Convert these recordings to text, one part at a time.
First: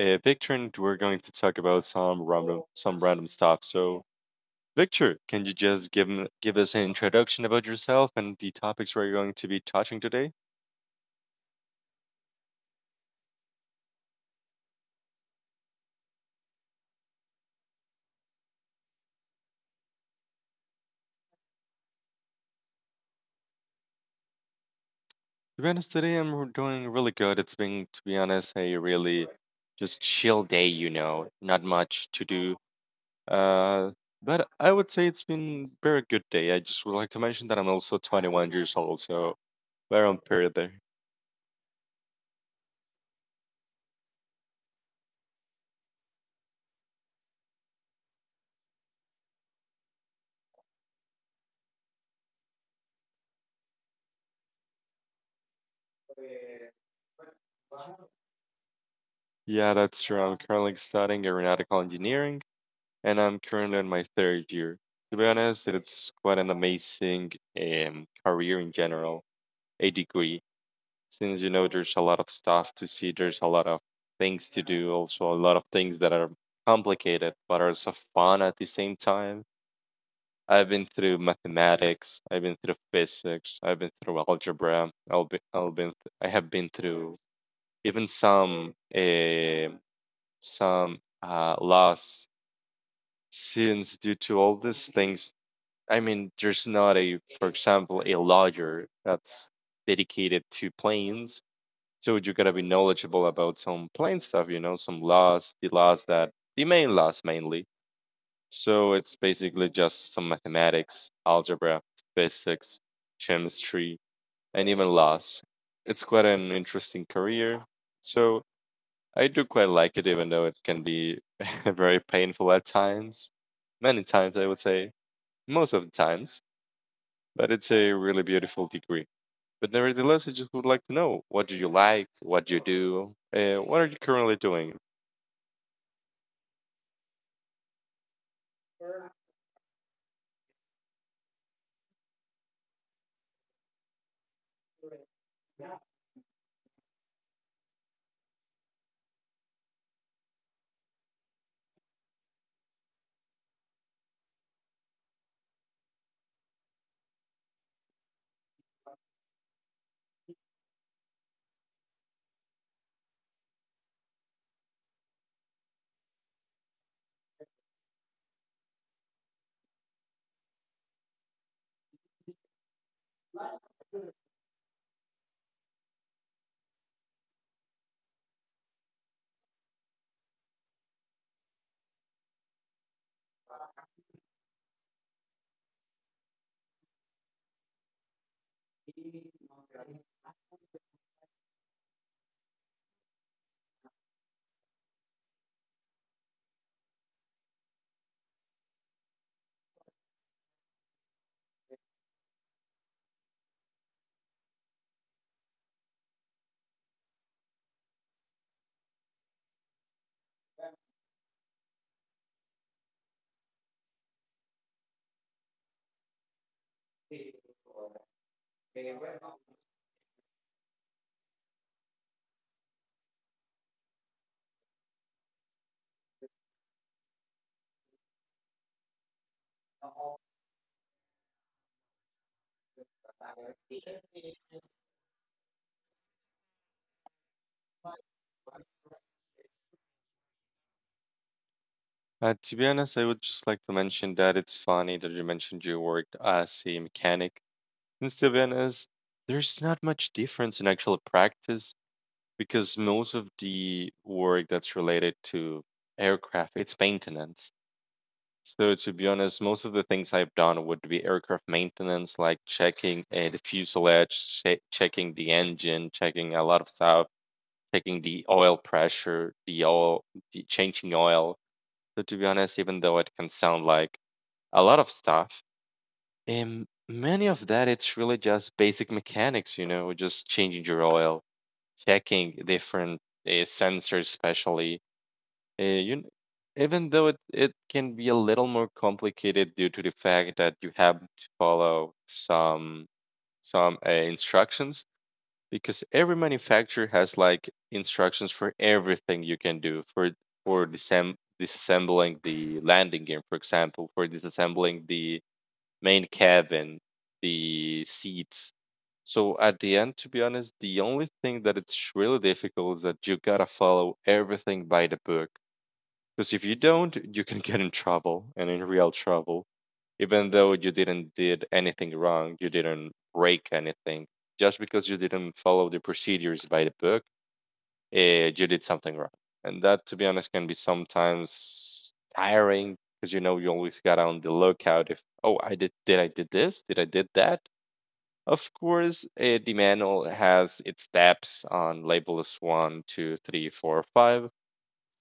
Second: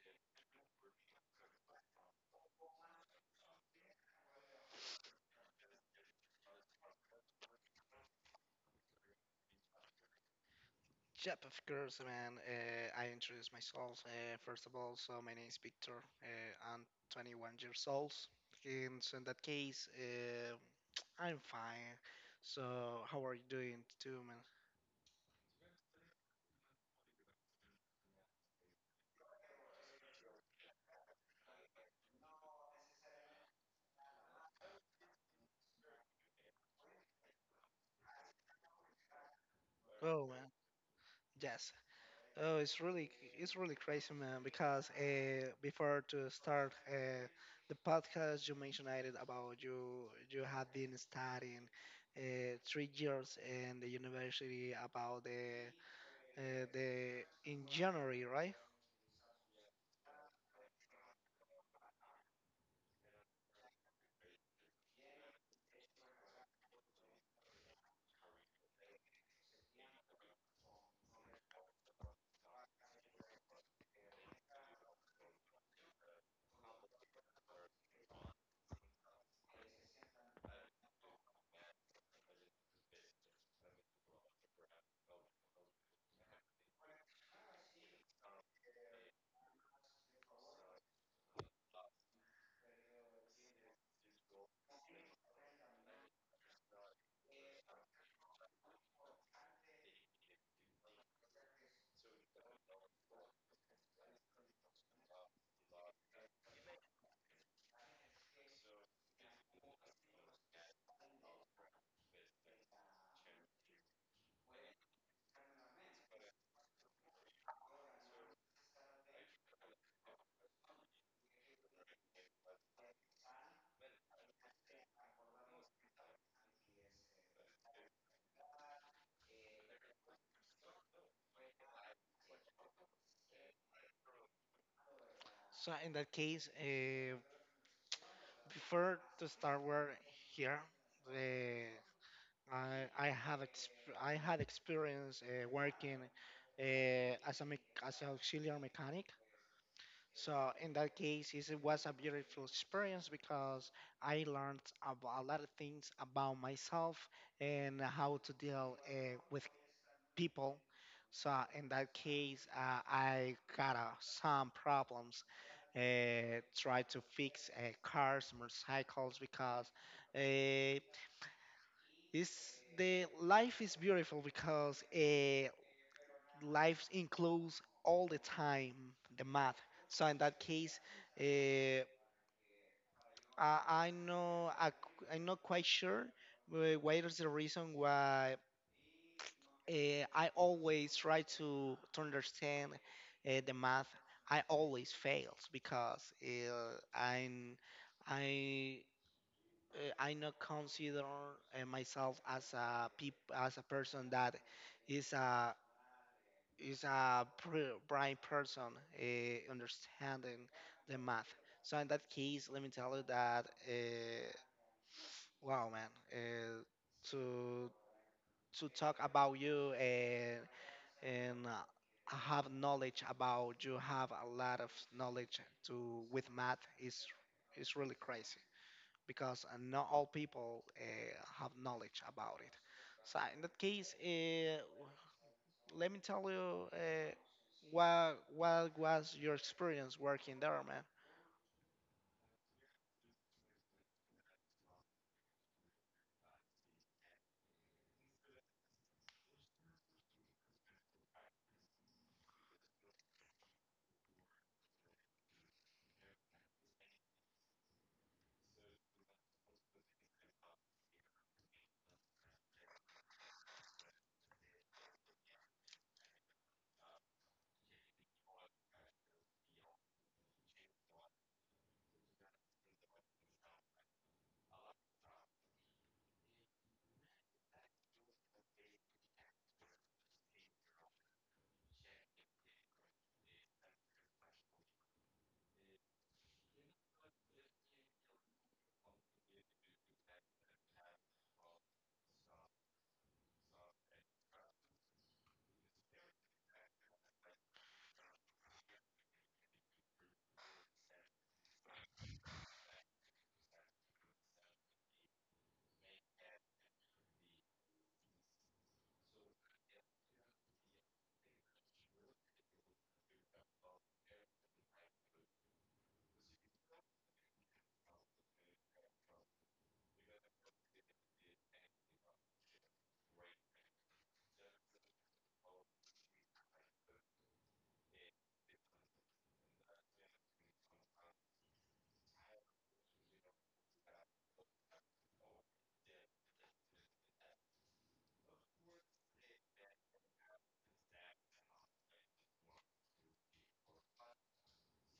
Victor, and we're going to talk about some random stuff. So, Victor, can you just give us an introduction about yourself and the topics we're going to be touching today? Yep, of course, man. I introduce myself first of all. So my name is Victor. I'm 21 years old. And so in that case, I'm fine. So how are you doing too, man? To be honest, today doing really good. It's been, to be honest, a really just chill day. You know, not much to do. Uh, but I would say it's been very good day. I just would like to mention that I'm also 21 years old, so we're on Oh man, period there. yes. Oh, it's really crazy, man. Because before to start the podcast, you mentioned it about you had been studying 3 years in the university about the in January, right? Yeah, that's true. I'm currently studying aeronautical engineering, and I'm currently in my third year. To be honest, it's quite an amazing career in general, a degree, since you know there's a lot of stuff to see, there's a lot of things to do, also a lot of things that are complicated but are so fun at the same time. I've been through mathematics, I've been through physics, I've been through algebra, I have been through even some loss since due to all these things. I mean, there's not a, for example, a lawyer that's dedicated to planes, so you gotta be knowledgeable about some plane stuff, you know, some laws, the laws that the main laws mainly. So it's basically just some mathematics, algebra, physics, chemistry, and even laws. It's quite an interesting career, so I do quite like it, even though it can be very painful at times. Many times, I would say, most of the times, but it's a really beautiful degree. But nevertheless, I just would like to know what do you like, what do you do, what are you currently doing? So in that case, before to start work here, uh, I had experience working uh, as a mech- as an auxiliary mechanic. So in that case, it was a beautiful experience because I learned a lot of things about myself and how to deal with people. So in that case, I got some problems. Try to fix cars, motorcycles because uh, it's the life is beautiful because life includes all the time the math. So in that case, uh, I know I'm not quite sure what is the reason why I always try to understand the math. I always fails because I'm I I not consider myself as a person that is a is a bright person understanding the math. So in that case, let me tell you that wow, man, to to talk about you. And Have knowledge about you, have a lot of knowledge to with math is really crazy because not all people have knowledge about it. So in that case, let me tell you what was your experience working there, man. To be honest, I would just like to mention that it's funny that you mentioned you worked as a mechanic. And to be honest, there's not much difference in actual practice because most of the work that's related to aircraft, it's maintenance. So to be honest, most of the things I've done would be aircraft maintenance, like checking the fuselage, checking the engine, checking a lot of stuff, checking the oil pressure, the oil, the changing oil. So to be honest, even though it can sound like a lot of stuff, many of that it's really just basic mechanics, you know, just changing your oil, checking different sensors, especially uh, you, kn- even though it can be a little more complicated due to the fact that you have to follow some instructions because every manufacturer has like instructions for everything you can do for for disem- disassembling the landing gear, for example, for disassembling the main cabin, the seats. So at the end, to be honest, the only thing that it's really difficult is that you gotta follow everything by the book, because if you don't, you can get in trouble and in real trouble. Even though you didn't did anything wrong, you didn't break anything, just because you didn't follow the procedures by the book, you did something wrong. And that, to be honest, can be sometimes tiring because you know you always got on the lookout if, oh, I did this, did I did that. Of course, the manual has its steps on labels one, two, three, four, five,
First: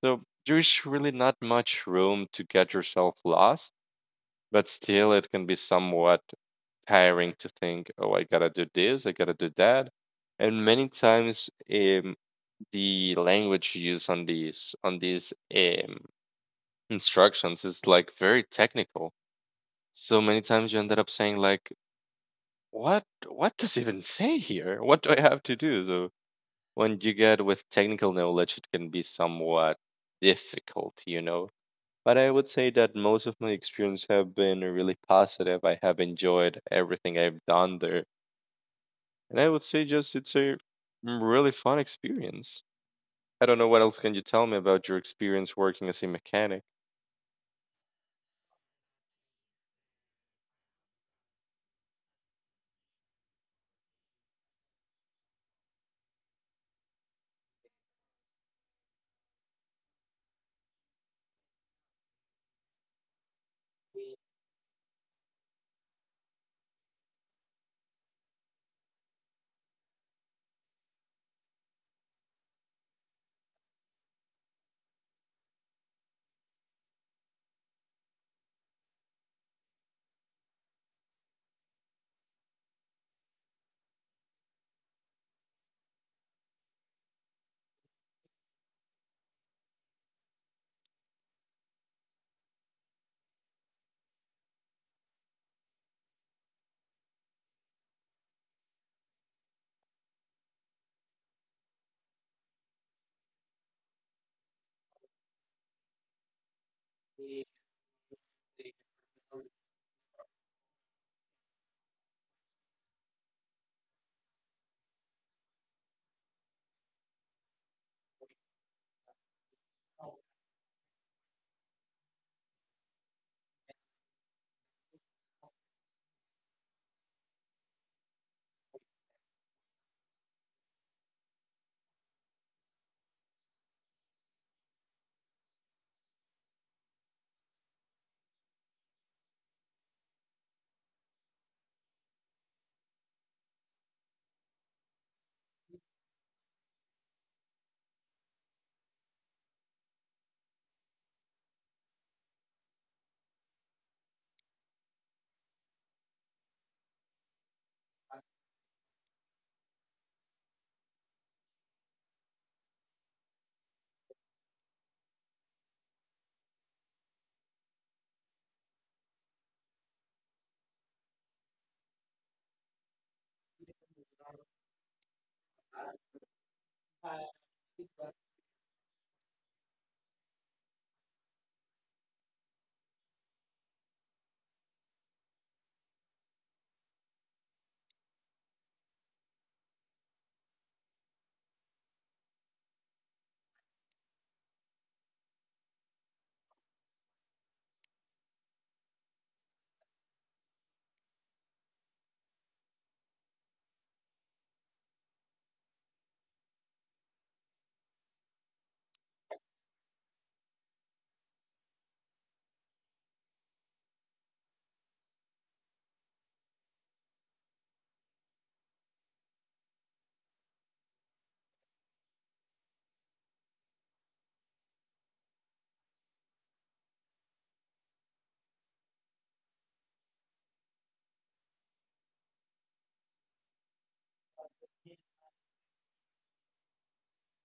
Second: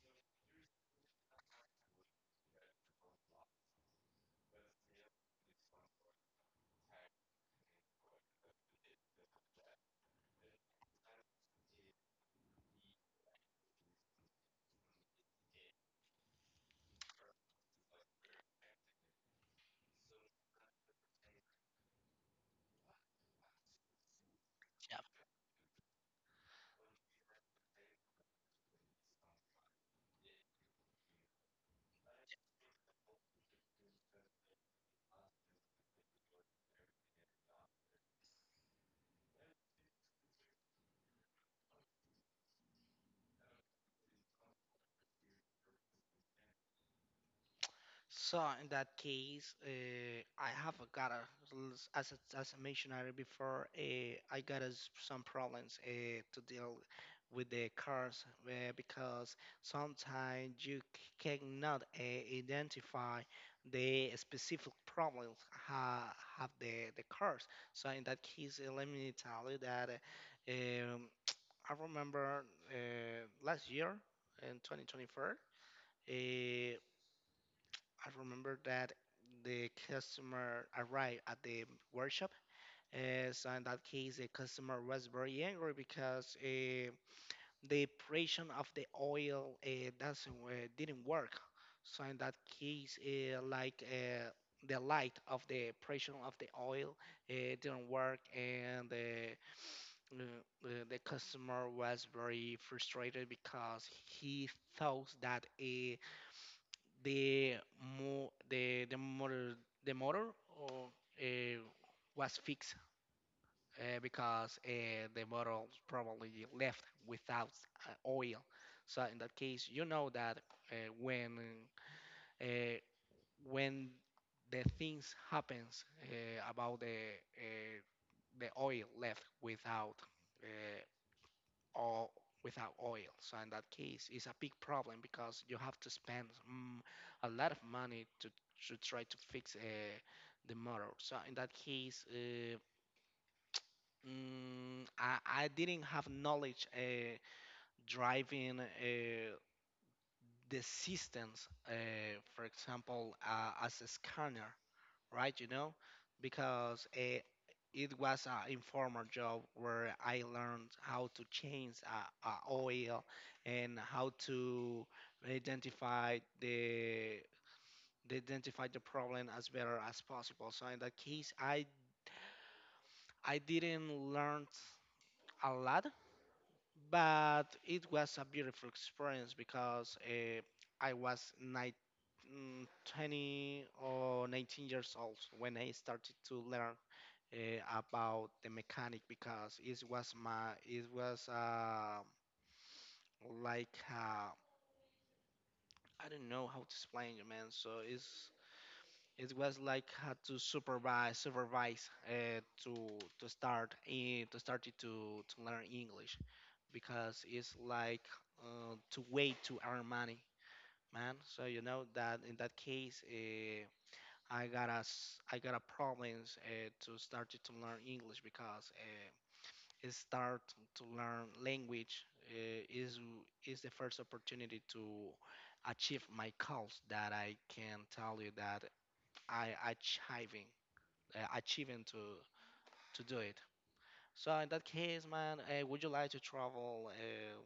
so there's really not much room to get yourself lost, but still it can be somewhat tiring to think, oh, I gotta do this, I gotta do that. And many times the language used on these instructions is like very technical. So many times you ended up saying like, what does it even say here? What do I have to do? So when you get with technical knowledge, it can be somewhat difficult, you know. But I would say that most of my experience have been really positive. I have enjoyed everything I've done there. And I would say just it's a really fun experience. I don't know what else can you tell me about your experience working as a mechanic. So in that case, I have got a, as I mentioned earlier before, I got a s some problems to deal with the cars because sometimes you cannot identify the specific problems ha have the cars. So in that case, let me tell you that I remember last year in 2024. I remember that the customer arrived at the workshop. So in that case, the customer was very angry because the operation of the oil doesn't didn't work. So in that case, the light of the operation of the oil didn't work, and the customer was very frustrated because he thought that the the motor, the motor or uh, was fixed because the motor probably left without oil. So in that case, you know that uh, when uh, when the things happens about the oil left without uh, or without oil. So in that case, it's a big problem because you have to spend mm, a lot of money to try to fix the motor. So in that case, mm, I, I didn't have knowledge driving the systems, for example, as a scanner, right? You know, because it was an informal job where I learned how to change a oil and how to identify the they identify the problem as better as possible. So in that case, I didn't learn a lot, but it was a beautiful experience because I was 19, 20 or 19 years old when I started to learn about the mechanic because it was like uh, I don't know how to explain it, man. So it was like had to supervise to start in to start it to learn English because it's like to wait to earn money, man. So you know that in that case. I got a problems to start to learn English because start to learn language is the first opportunity to achieve my goals, that I can tell you that I achieving achieving to do it. So in that case, man, would you like to travel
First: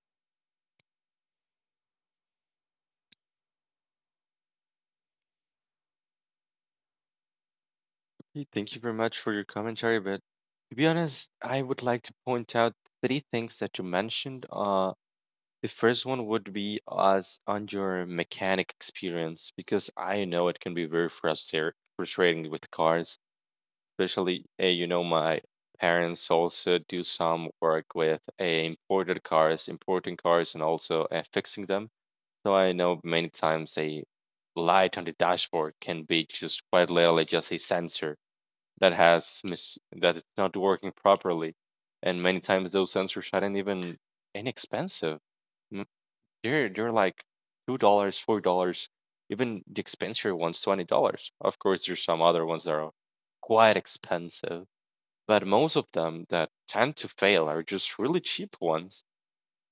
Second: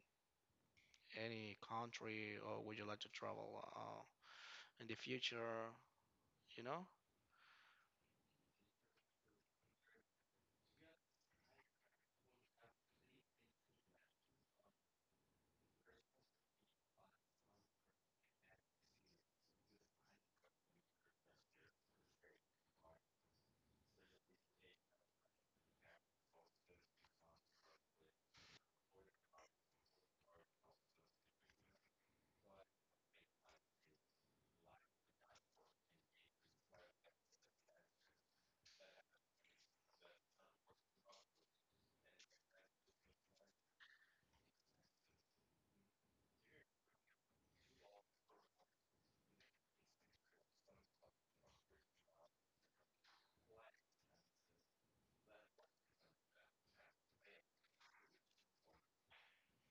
any country, or would you like to travel in the future? You know? Hey, thank you very much for your commentary, but to be honest, I would like to point out three things that you mentioned. The first one would be as on your mechanic experience, because I know it can be very frustrating with cars, especially you know, my parents also do some work with imported cars, importing cars, and also fixing them. So I know many times a light on the dashboard can be just quite literally just a sensor that has that is not working properly, and many times those sensors aren't even inexpensive. M- they're like $2, $4. Even the expensive ones, $20. Of course, there's some other ones that are quite expensive, but most of them that tend to fail are just really cheap ones.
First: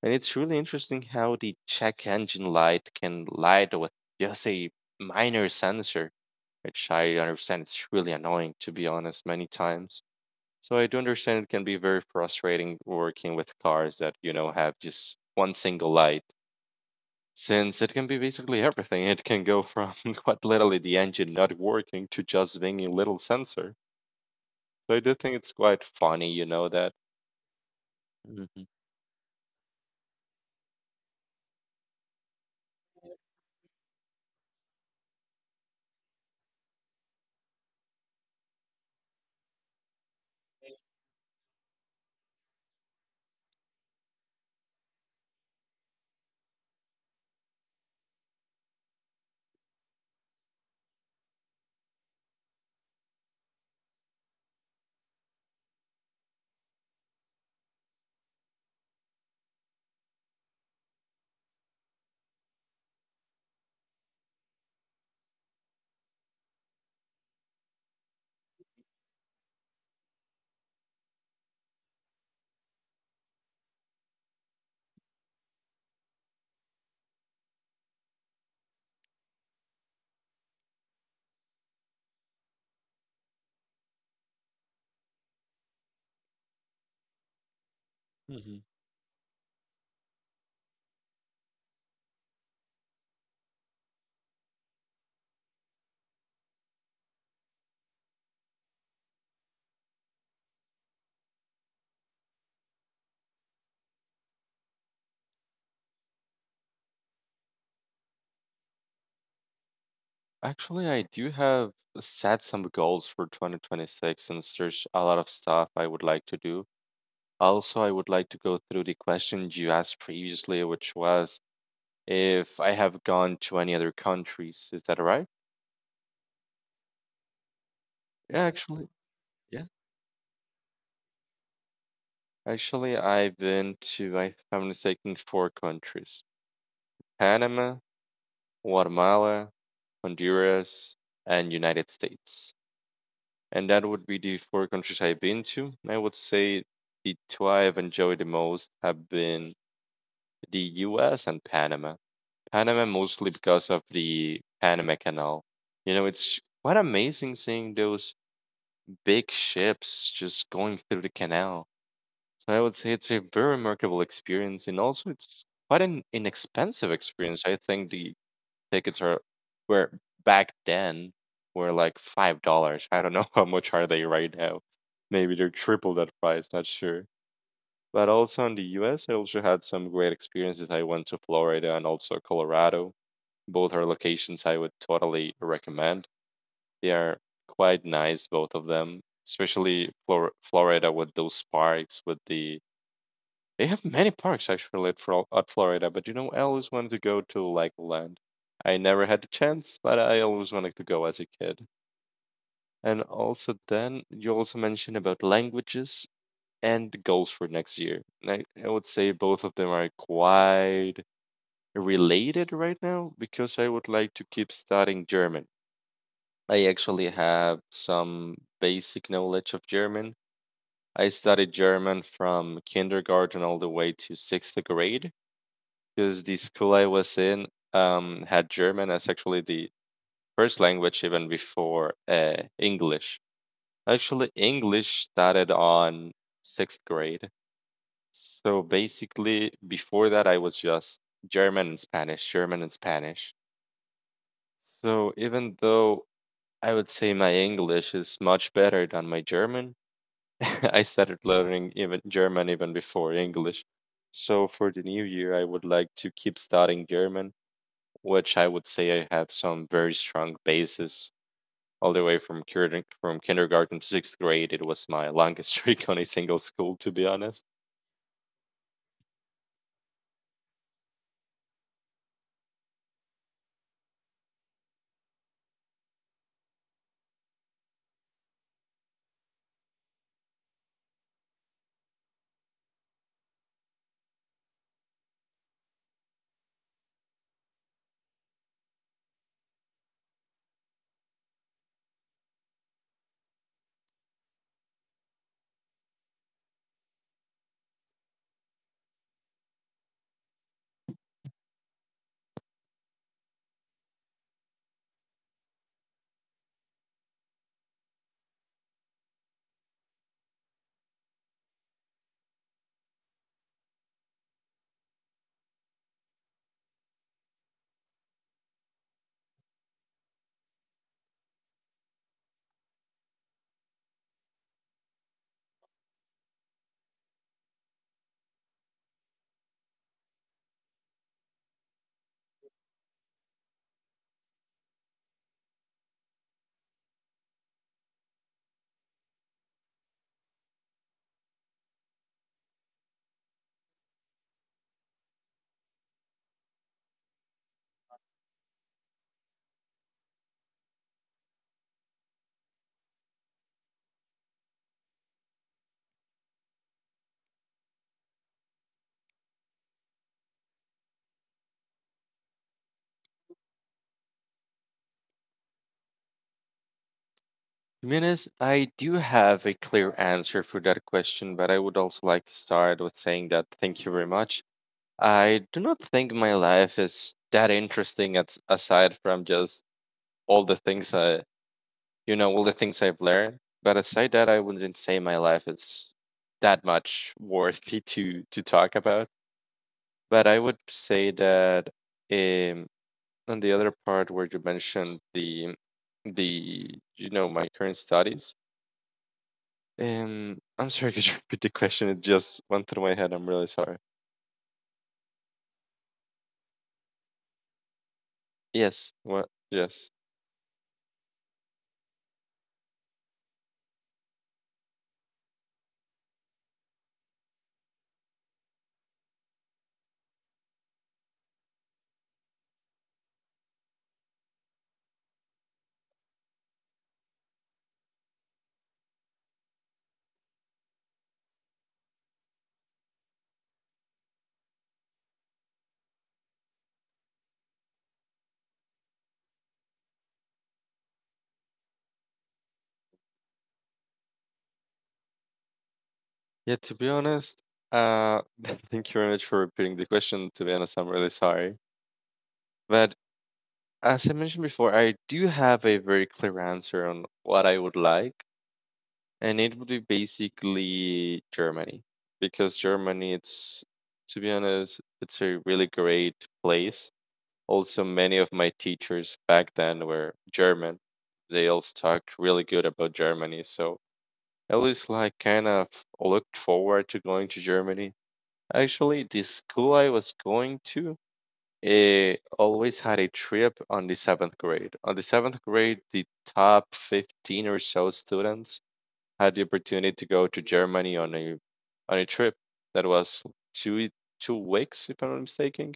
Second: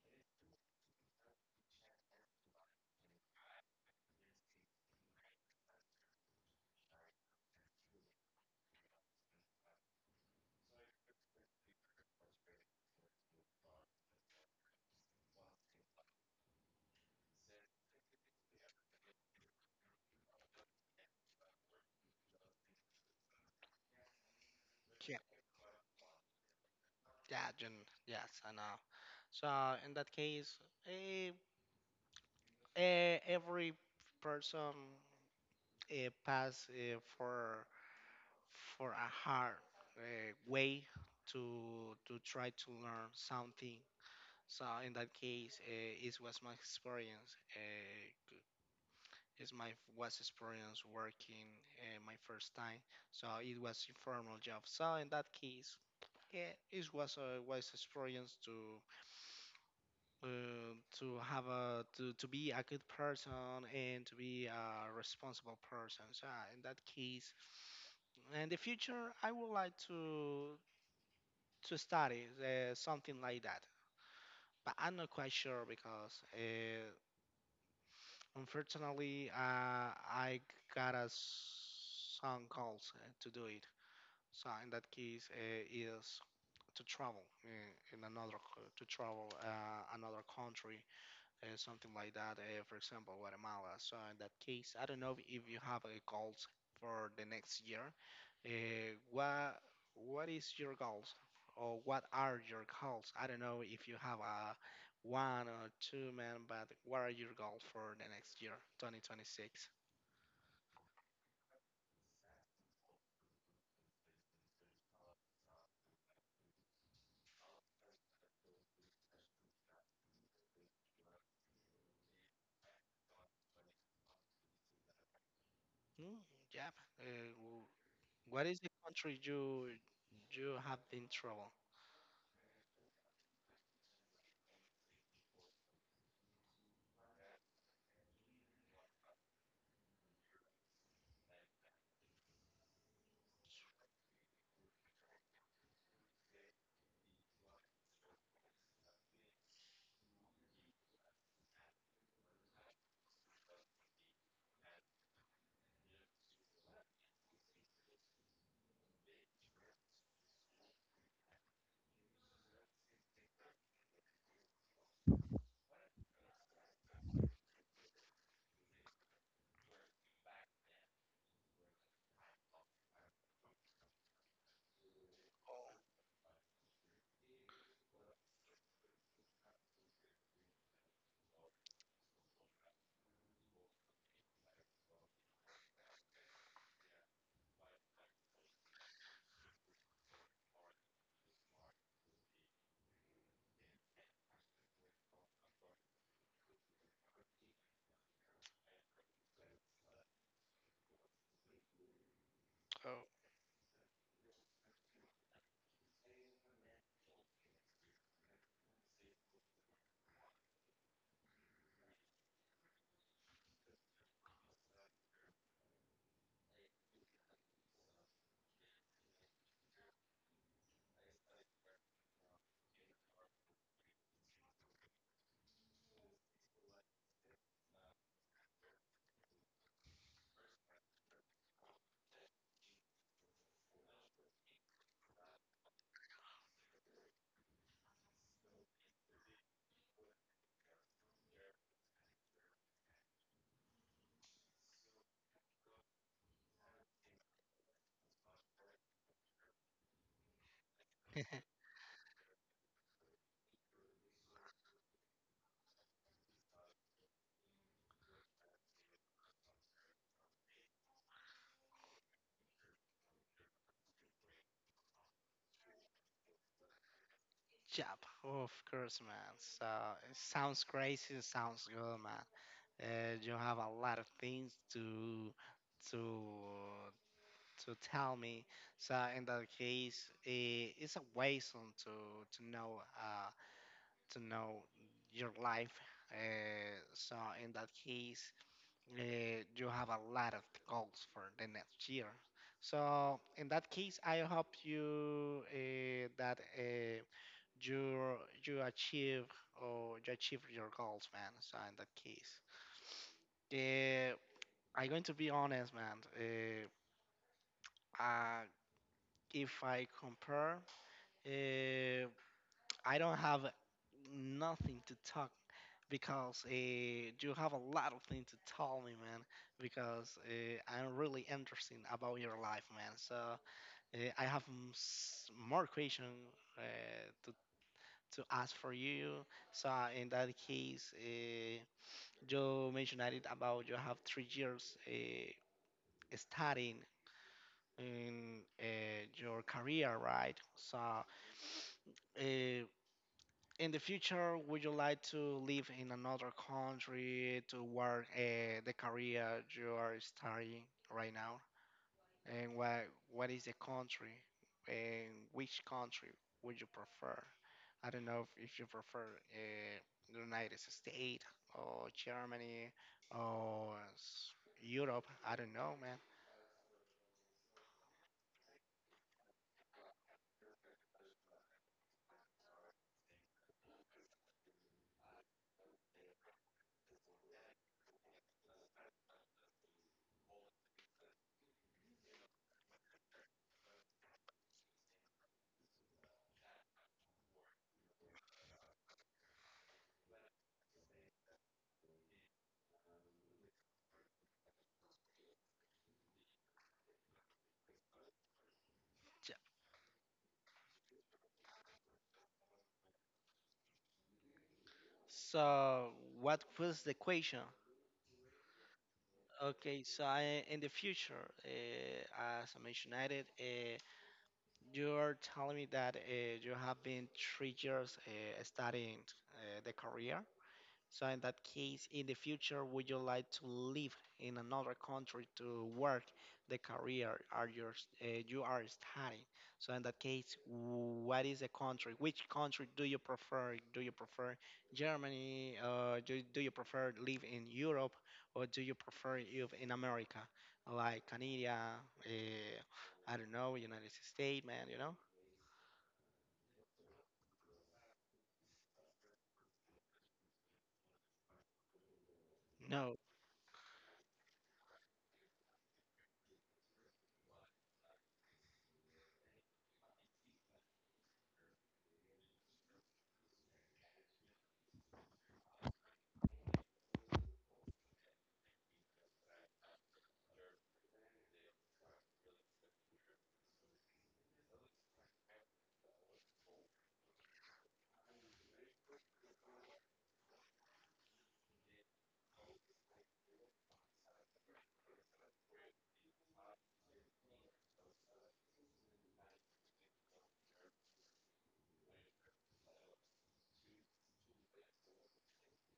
And it's really interesting how the check engine light can light with just a minor sensor, which I understand it's really annoying, to be honest, many times. So I do understand it can be very frustrating working with cars that, you know, have just one single light. Since it can be basically everything, it can go from quite literally the engine not working to just being a little sensor. So I Yeah. do think it's quite funny, you know, that Yes, I Mhm. know. So in that case, eh, every person pass for a hard way to try to learn something. So in that case, it was my experience. It's my was experience working my first time. So it was informal job. So in that case, yeah, it was a wise experience uh, to have to be a good person and to be a responsible person. So in that case, in the future, I would like to study something like that. But I'm not quite sure because unfortunately, I got some calls to do it. So in that case, is to travel Mhm. To travel another country, something like that. For example, Guatemala. So in that case, I don't know if you have a goals for the next year. Uh, what what is your goals or what are your goals? I don't know if you have a one or two, man, but what are your goals for the next year, 2026? Actually, I do have set some goals for 2026 and search a lot of stuff I would like to do. Also, I would like to go through the question you asked previously, which was if I have gone to any other countries. Is that right? Mm, yeah. Uh, w- Yeah, what hmm, is the actually, country yeah. you have been travel? Actually, I've been to, if I'm not mistaken, four countries: Panama, Guatemala, Honduras, and United States, and that would be the four countries I've been to. I would say the two I've enjoyed the most have been the US and Panama. Panama mostly because of the Panama Canal. You know, it's quite amazing seeing those big ships just going through the canal. So I would say it's a very remarkable experience, and also it's quite an inexpensive experience. I think the tickets are were back then were like $5. I don't know how much are they right now. Maybe they're triple that price, not sure. But also in the US, I also had some great experiences. I went to Florida and also Colorado. Both are locations I would totally recommend. They are quite nice, both of them, especially Florida with those parks, with the they have many parks actually at, Florida, but you know, I always wanted to go to Legoland. I never had the chance, but I always wanted to go as a kid. And Oh, also, then you also mentioned about languages and the goals for next year. I would say both of them are quite related right now, because I would like to keep studying German. I actually have some basic knowledge of German. I studied German from kindergarten all the way to sixth grade because the school I was in had German as actually the first language, even before English. Actually, English started on sixth grade. So basically, before that, I was just German and Spanish, German and Spanish. So even though I would say my English is much better than my German, I started learning even German even before English. So for the new year, I would like to keep studying German, which I would say I have some very strong basis all the way from kindergarten to sixth grade. It was my longest streak on a single school, to be honest. Job, of course, man. So it sounds crazy, it sounds good, man. You have a lot of things to to to tell me. So in that case, it's a waste on to know your life. So in that case, you have a lot of goals for the next year. So in that case, I hope you that you you achieve, or you achieve your goals, man. So in that case, eh, I'm going to be honest, man. Uh, if I compare, uh, I don't have nothing to talk because you have a lot of things to tell me, man. Because I'm really interested about your life, man. So I have m- s- more question uh, to to ask for you. So in that case, you mentioned it about you have 3 years studying in your career, right? So, in the future, would you like to live in another country to work the career you are studying right now? And what is the country? And which country would you prefer? I don't know if you prefer uh, the United States or Germany or s- Europe. I don't know, man. To be honest, I do have a clear answer for that question, but I would also like to start with saying that thank you very much. I do not think my life is that interesting as, aside from just all the things you know, all the things I've learned. But aside that, I wouldn't say my life is that much worthy to talk about. But I would say that um, on the other part where you mentioned the, you know, my current studies. Ch- I'm sorry, could you repeat the question? It just went through my head. I'm really sorry. So, what was the question? Yes. What? Okay, Yes. so I, in the future, as I mentioned, you are telling me that you have been 3 years studying the career. So in that case, in the future, would you like to live in another country to work the career are your, you are studying? So in that case, what is the country? Which country do you prefer? Do you prefer Germany? Do you prefer live in Europe, or do you prefer live in America, like Canada? I don't know, United States, man. You know? Yeah. To be honest, uh, thank you very much for repeating the question. To be honest, I'm really sorry. No. But as I mentioned before, I do have a very clear answer on what I would like. And it would be basically Germany, because Germany it's, to be honest, it's a really great place. Also, many of my teachers back then were German. They also talked really good about Germany, so I was like kind of looked forward to going to Germany. Actually, the school I was going to, it always had a trip on the seventh grade. On the seventh grade, the top 15 or so students had the opportunity to go to Germany on a trip that was two we- 2 weeks, if I'm not mistaken.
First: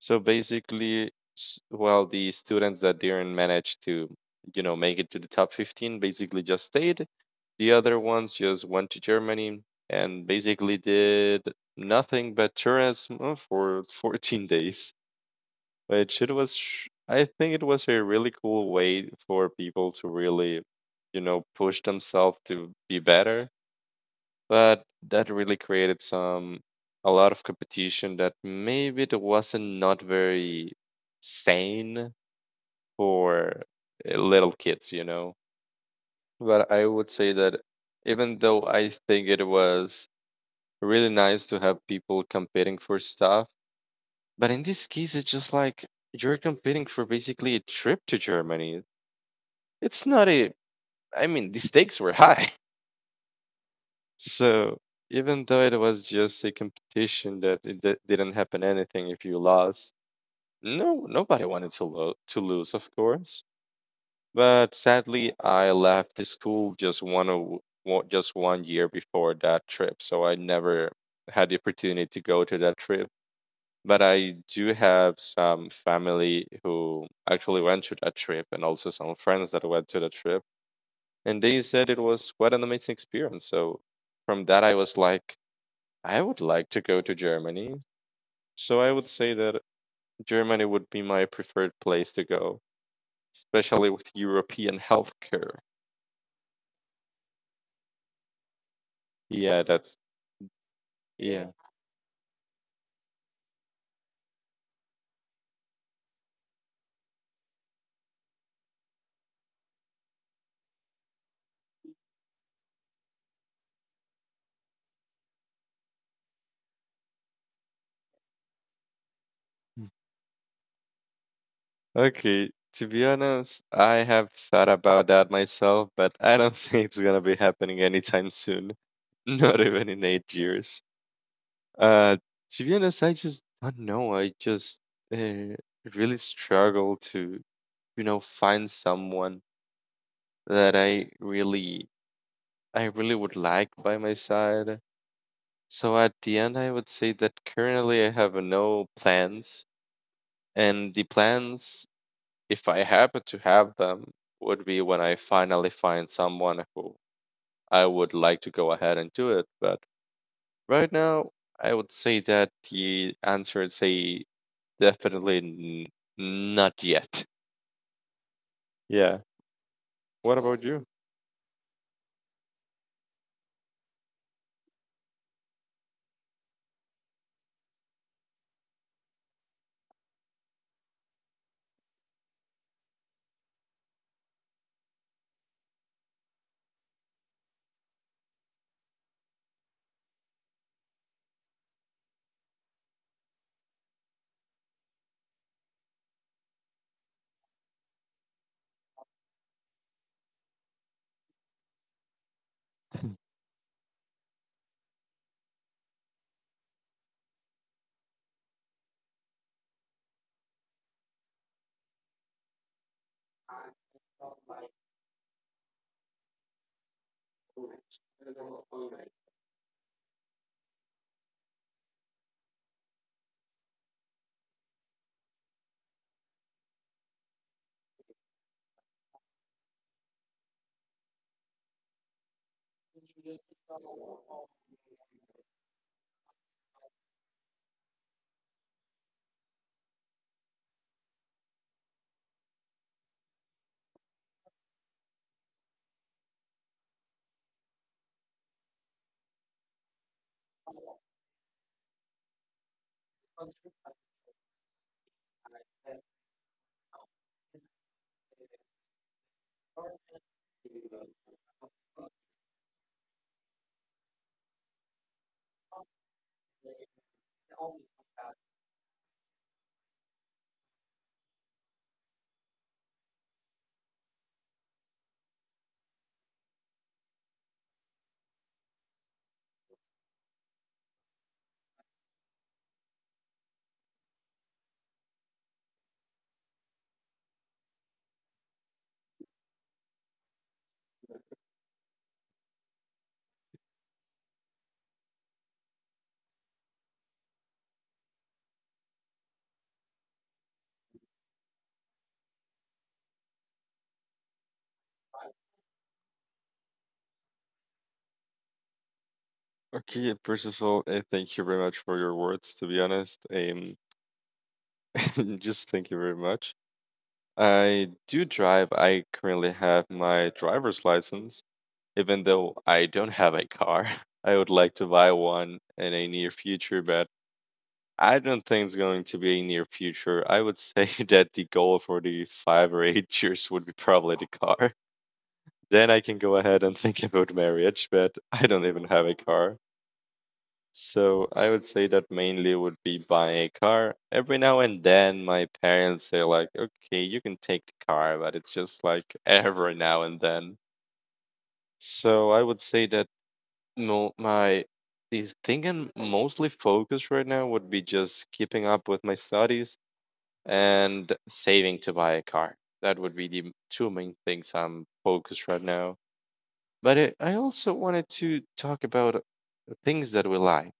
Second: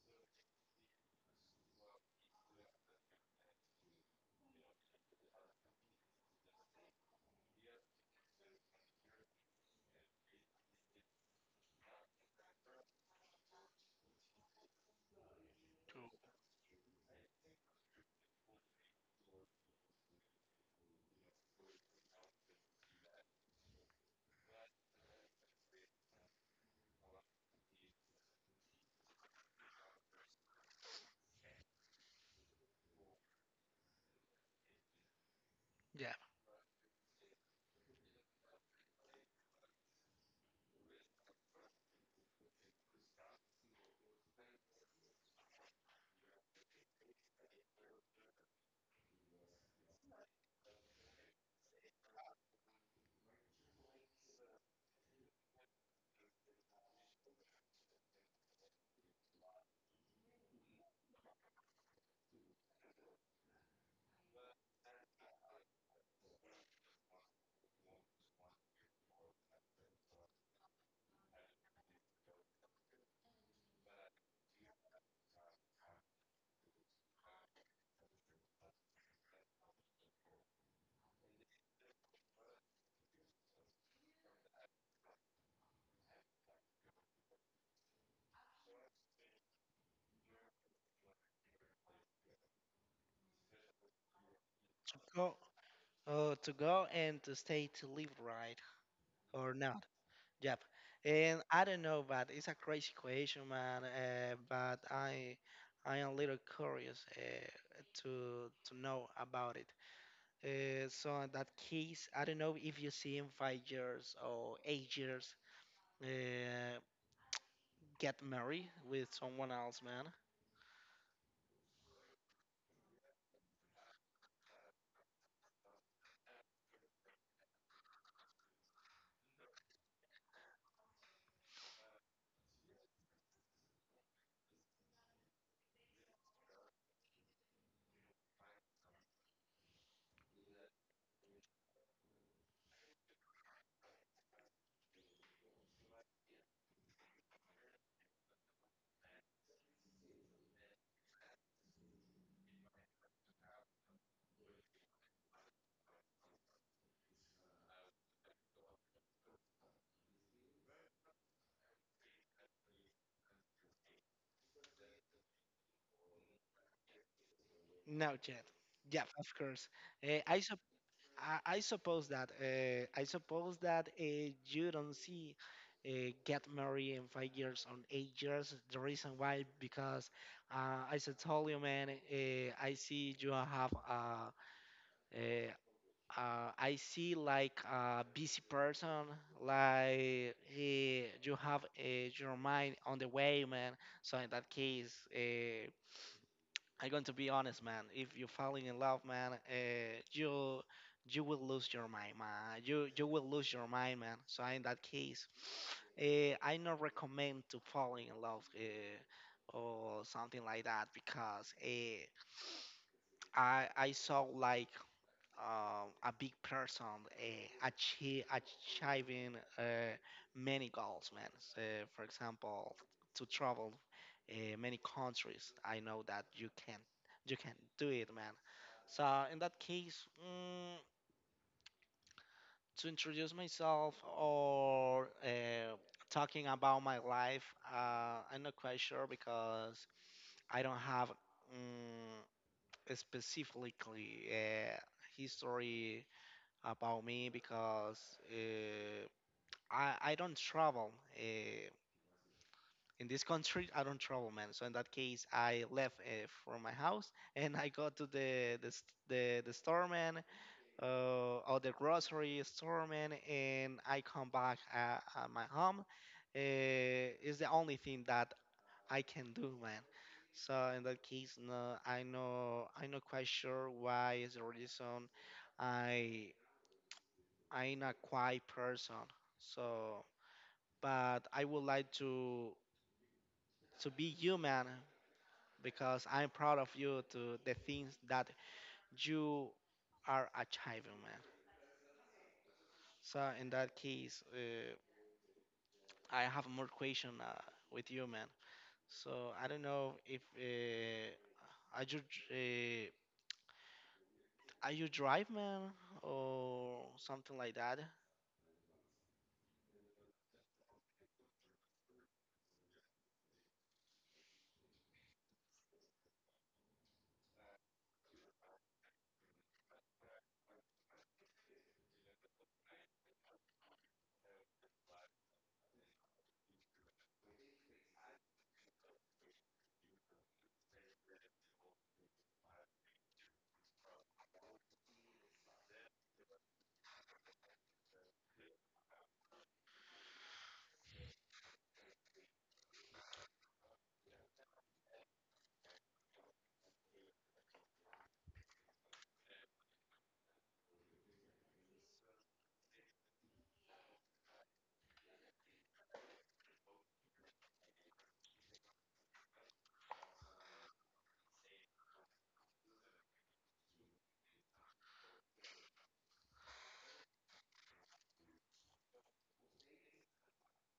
So basically, well, the students that didn't manage to make it to the top 15 basically just stayed. The other ones just went to Germany and basically did nothing but tourism for 14 days, To, which it was. I think it was a really cool way for people to really, you know, push themselves to be better, but that really created some a lot of competition that maybe it wasn't not very sane for little kids, you know. yeah. But I would say that even though I think it was really nice to have people competing for stuff, but in this case, it's just like you're competing for basically a trip to Germany. It's not a, I mean, the stakes were high. So even though it was just a competition that didn't happen anything if you lost, no nobody wanted to to lose, of course. But sadly, I left the school just just one year before that trip, so I never had the opportunity to go to that trip. But I do have some family who actually went to that trip, and also some friends that went to the trip, and they said it was quite an amazing experience. So from that, I was like, I would like to go to Germany. So I would say that Germany would be my preferred place to go, especially with European To go, healthcare. To go and to stay to live, right? Or Yeah, no? that's Yep. And yeah. I don't know, but it's a crazy question, man. I am a little curious to know about it. So in that case, I don't know if you see in 5 years or 8 years, uh, get married with someone else, man. Okay, to be honest, I have thought about that myself, but I don't think it's gonna be happening anytime soon. Not even in 8 years. Uh, to be honest, I just don't know. I just uh, really struggle to, you know, find someone that I really would like by my side. So at the end, I would say that currently I have no plans, and the plans, if I happen to have them, would be when I finally find someone who I would like to go ahead and do it. But right now, I would say that the answer is a definitely not yet. No, yet. Yeah, Yeah. of course. What I suppose. about you? I suppose that you don't see get married in 5 years or 8 years. The reason why because as I told you, man, I see you have uh, uh, I see like a busy person, like you have your mind on the way, man. So in that case, I'm going to be honest, man. If you're falling in love, man, you will lose your mind, man. You will lose your mind, man. So in that case, I not recommend to falling in love or something like that because I saw like a big person achieving many goals, man. So, for example, to travel many countries, I know that you can do it, man. So in that case, to introduce myself or talking about my life, I'm not quite sure because I don't have specifically history about me because uh, I don't travel. Uh, in this country, I don't travel, man. So in that case, I left from my house and I go to the store, man, or the grocery store, man, and I come back at my home. Is the only thing that I can do, man. So in that case, no, I know quite sure why is the reason I I'm a quiet person, so but I would like to be human because I'm proud of you to the things that you are achieving, man. So in that case, I have more question with you, man. So I don't know if are you dr- uh, are you drive, man, or something like that. Okay, first of all, thank you very much for your words, to be honest. Just thank you very much. I do drive. I currently have my driver's license, even though I don't have a car. I would like to buy one in a near future, but I don't think it's going to be a near future. I would say that the goal for the 5 or 8 years would be probably the car. Then I can go ahead and think about marriage, but I don't even have a car. So I would say that mainly would be buying a car. Every now and then my parents say like, okay, you can take the car, but it's just like every now and then. So I would say that mo my the thing I'm mostly focused right now would be just keeping up with my studies and saving to buy a car. That would be the two main things I'm focused right now. But I also wanted to talk about things that we like.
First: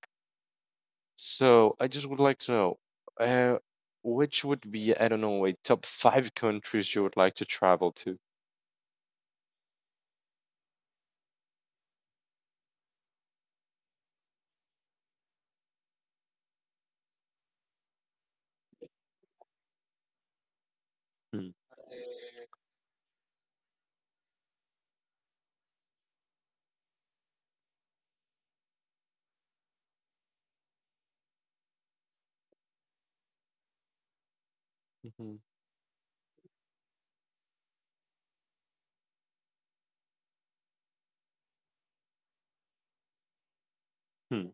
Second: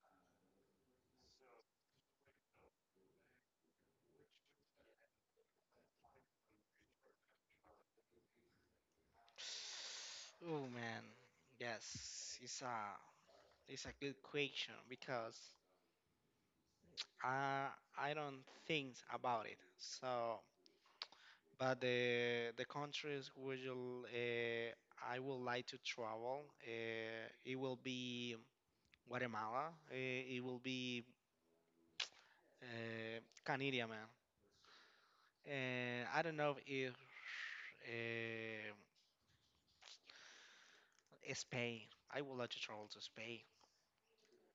So I just would like to know, uh, which would be, I don't know, a top five countries you would like to travel to? Oh man, yes, it's a good question because I I don't think about it. So, Hmm, but the countries which you I would like to travel, it will be Guatemala. It will be uh, Canada, man. mhm, And I don't know if uh, Spain. I would like to travel to Spain. hmm,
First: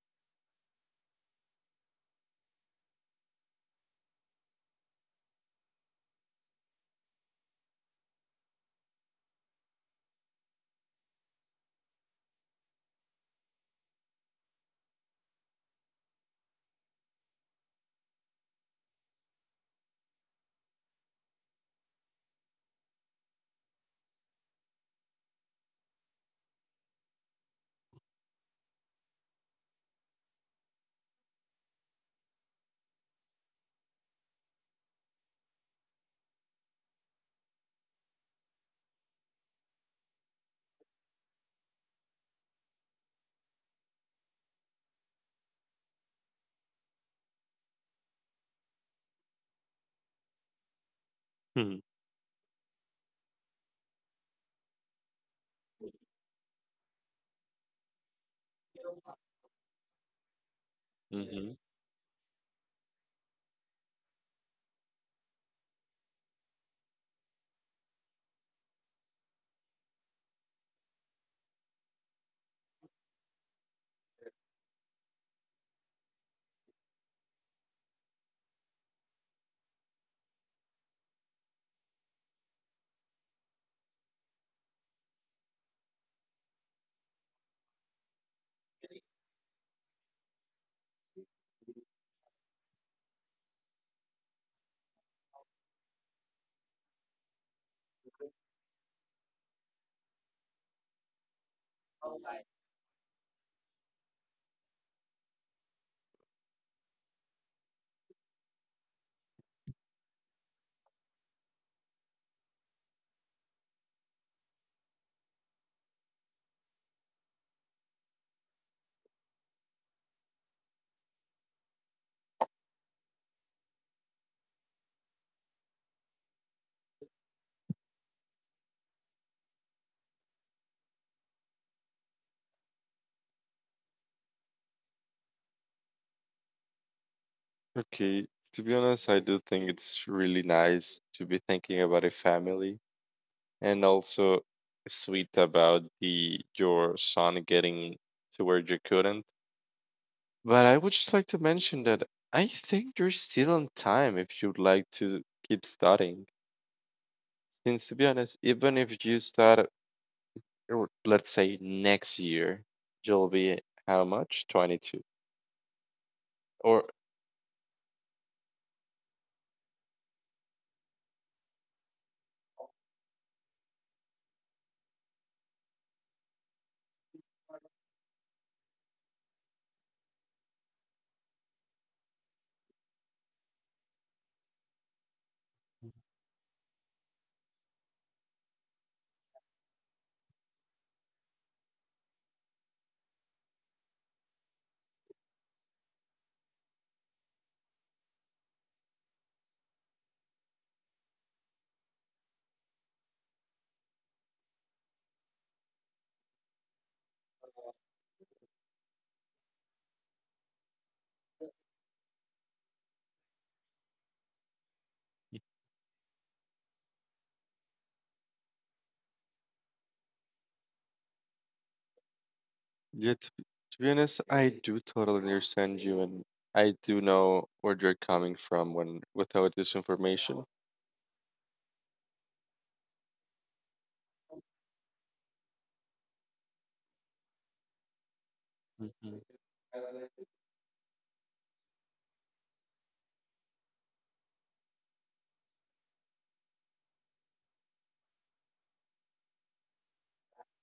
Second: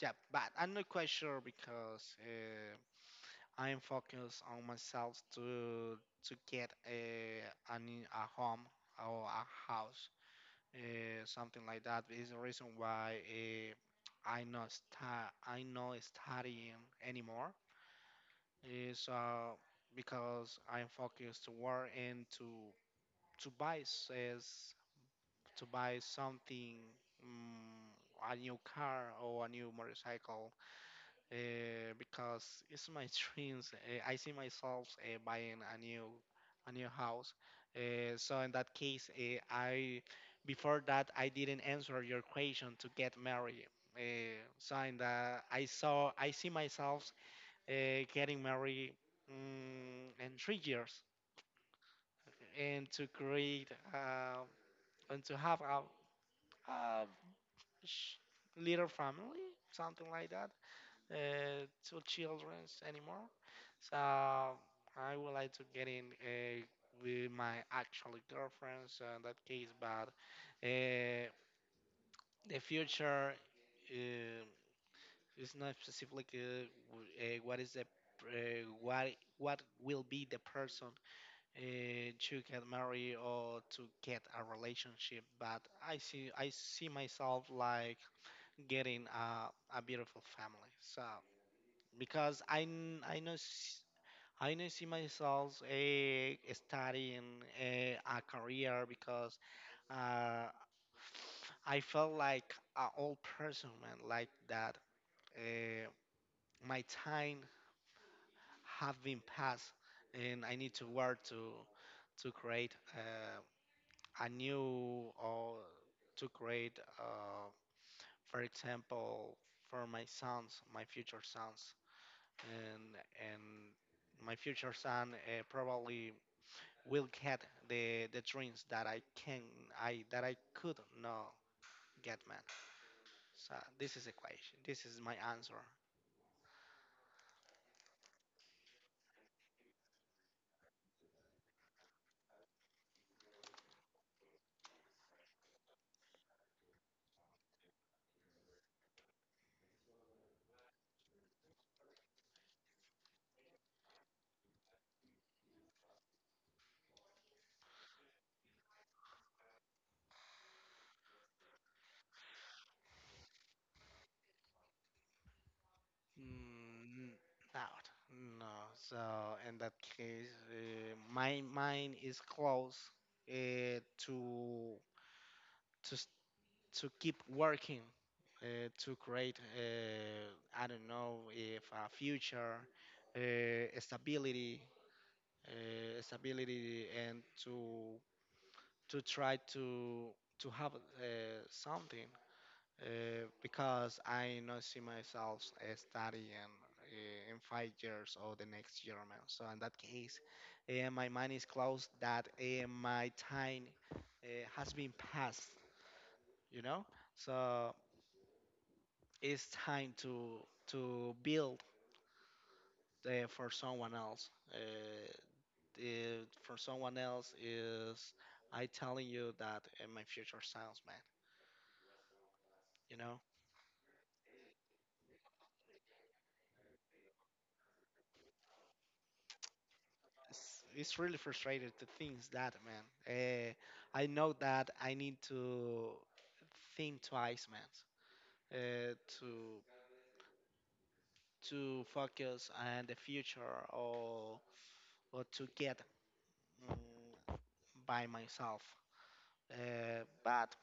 Yeah, but I'm not quite sure because. I am focused on myself to get a, a home or a house, something like that. Is the reason why I not sta- I not studying anymore. So because I am focused to work and to buy says to buy something, mm a new car or a new motorcycle uh, because it's my dreams. I see myself buying a new house. So in that case, I before that I didn't answer your question to get married. Uh, so in the, I see myself getting married mm in 3 years hmm, and to create uh, and to have a sh- little family, something like that. mhm. Uh, to children anymore. So I would like to get in with my actual girlfriend, so in that case, but uh, the future uh, is not specific what what will be the person uh, to get married or to get a relationship but I see myself like getting a beautiful family so because I n- I know s- I know see myself studying a career because uh, I felt like an old person, man, like that. Uh, my time have been passed, and I need to work to create a new or to create, for example, for my sons, my future sons. and and my future son probably will get the dreams that I can I that I could not get, man. So this is the question. This is my answer. Okay. To be honest, I do think it's really nice to be thinking about a family and also sweet about the your son getting to where you couldn't. But I would just like to mention that I think you're still on time if you'd like to keep studying. Since to be honest, even if you start or let's say next year, you'll be how much, 22 or Mm, doubt. No. So in that case, my mind is close uh, to to s- to keep working to create. I don't know if a future uh, stability uh, stability and to try to have something because I not see myself studying in 5 years or the next year, man. So in that case, my mind is closed that my time has been passed, you know. So it's time to build for someone else. For someone else is I telling you that my future sounds, man. You yeah know, to be honest, I do totally understand you, and I do know where you're coming from when without this information. it's really frustrated to things that, man. I know that I need to think twice, man. Uh, Mhm. to to focus on the future or or to get mm, by myself. But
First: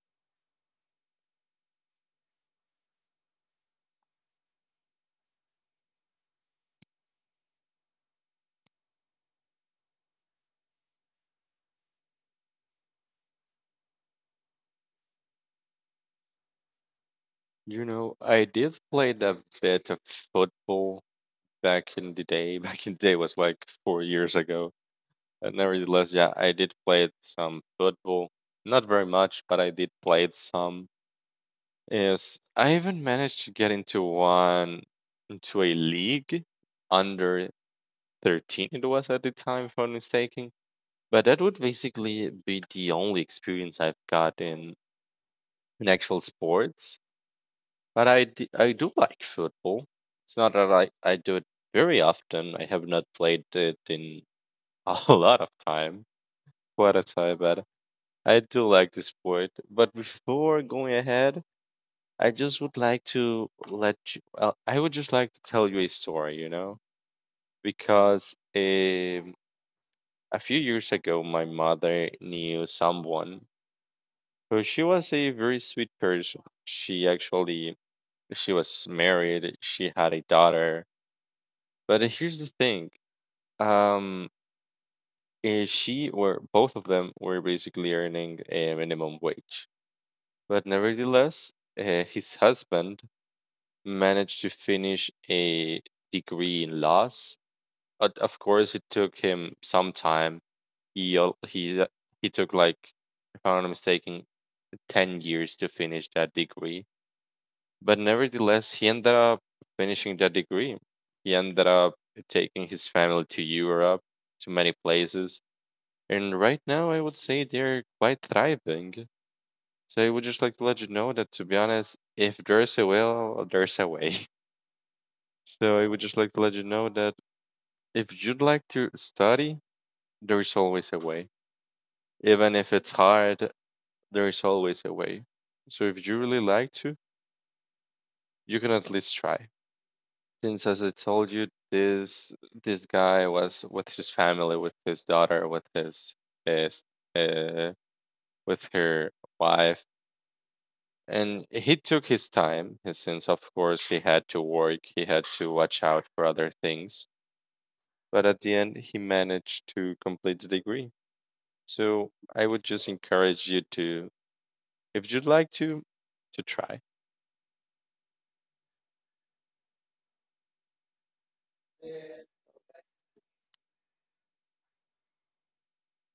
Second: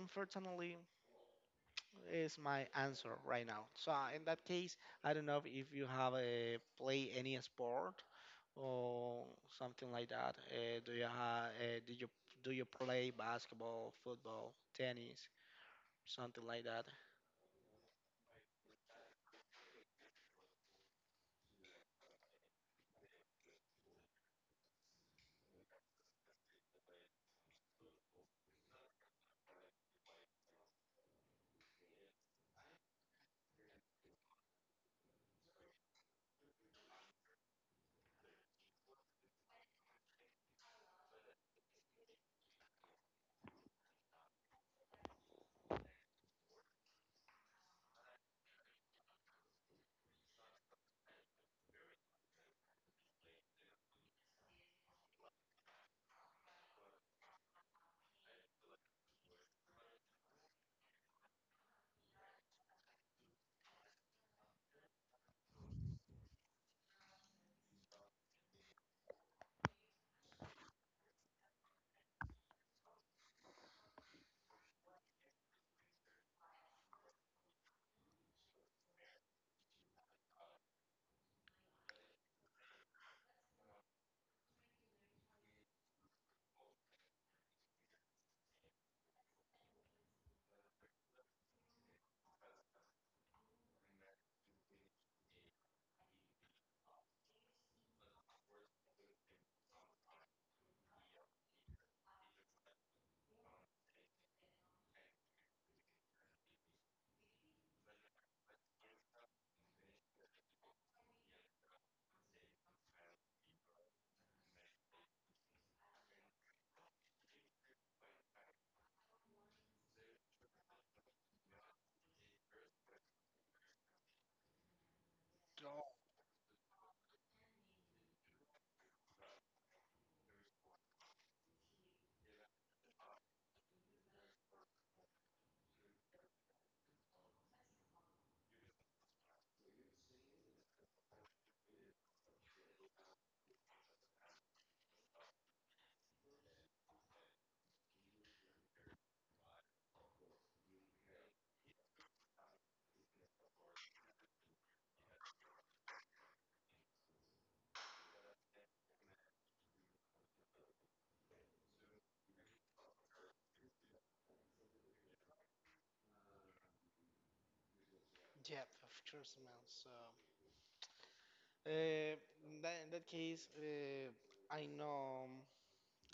unfortunately, is my answer right now. So in that case, I don't know if you have a play any sport or something like that. Do you have? Did you Do you play basketball, football, tennis, something like that? You know, I did play a bit of football back in the day. Back in the day was like 4 years ago, but nevertheless, yeah, I did play some football. Not very much, but I did play it some. Yes, I even managed to get into one, into a league under 13 it was at the time, if I'm not mistaken. But that would basically be the only experience I've got in actual sports. But I do like football. It's not that I do it very often. I have not played it in a lot of time, quite a time, but I do like the sport. But before going ahead, I just would like to let you, I would just like to tell you a story, you know, because a few years ago, my mother knew someone who, she was a very sweet person. She was married, she had a daughter. But here's the thing, um, she or both of them were basically earning a minimum wage. But nevertheless, his husband managed to finish a degree in laws. But of course, it took him some time. He al- he took like, if I'm not mistaken, 10 years to finish that degree. But nevertheless, he ended up finishing that degree. He ended up taking his family to Europe, to many places, and right now I would say they're quite thriving. So I would just like to let you know that, to be honest, if there's a will, there's a way. So Oh, I would just like to let you know that if you'd like to study, there is always a way. Even if it's hard, there is always a way. So if you really like to, you can at least try. Since as I told you, this guy was with his family, with his daughter, with his uh, with her wife, and he took his time. And since of course he had to work, he had to watch out for other things. But at the end, he managed to complete the degree. So I would just encourage you to, if you'd like to try. yeah, of course, man. So, Uh, in that case, I know.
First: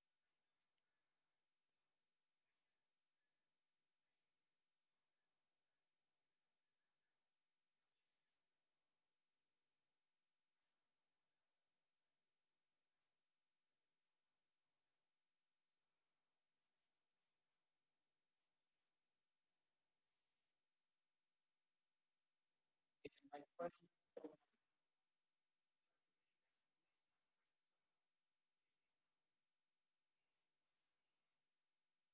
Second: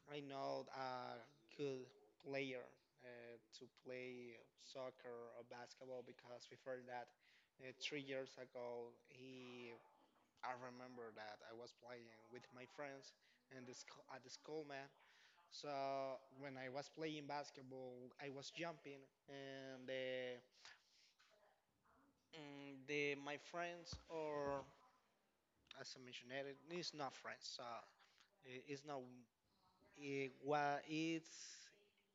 I know a good player to play soccer or basketball because before that, 3 years ago, he I remember that I was playing with my friends and at the school, man. So when I was playing basketball, I was jumping, and the my friends or as I mentioned, it is not friends. So I- it's not it, wa it's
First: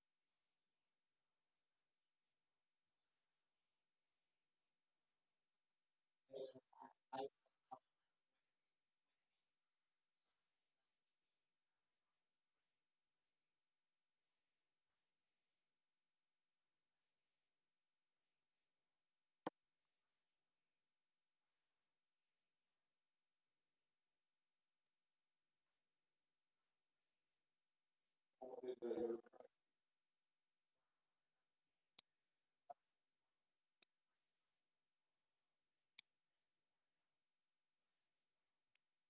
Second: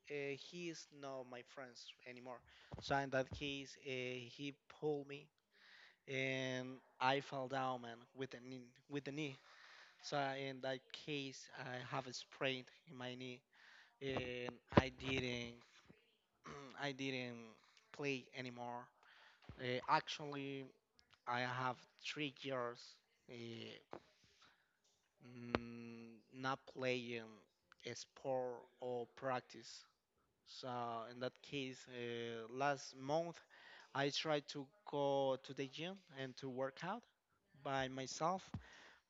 he is not my friends anymore. So in that case, he pulled me and I fell down, man, with the knee, with the knee. So in that case, I have a sprain in my knee, and I didn't, I didn't play anymore. Actually, I have 3 years uh, mm, not playing a sport or practice. So in that case, last month I tried to go to the gym and to work out by myself,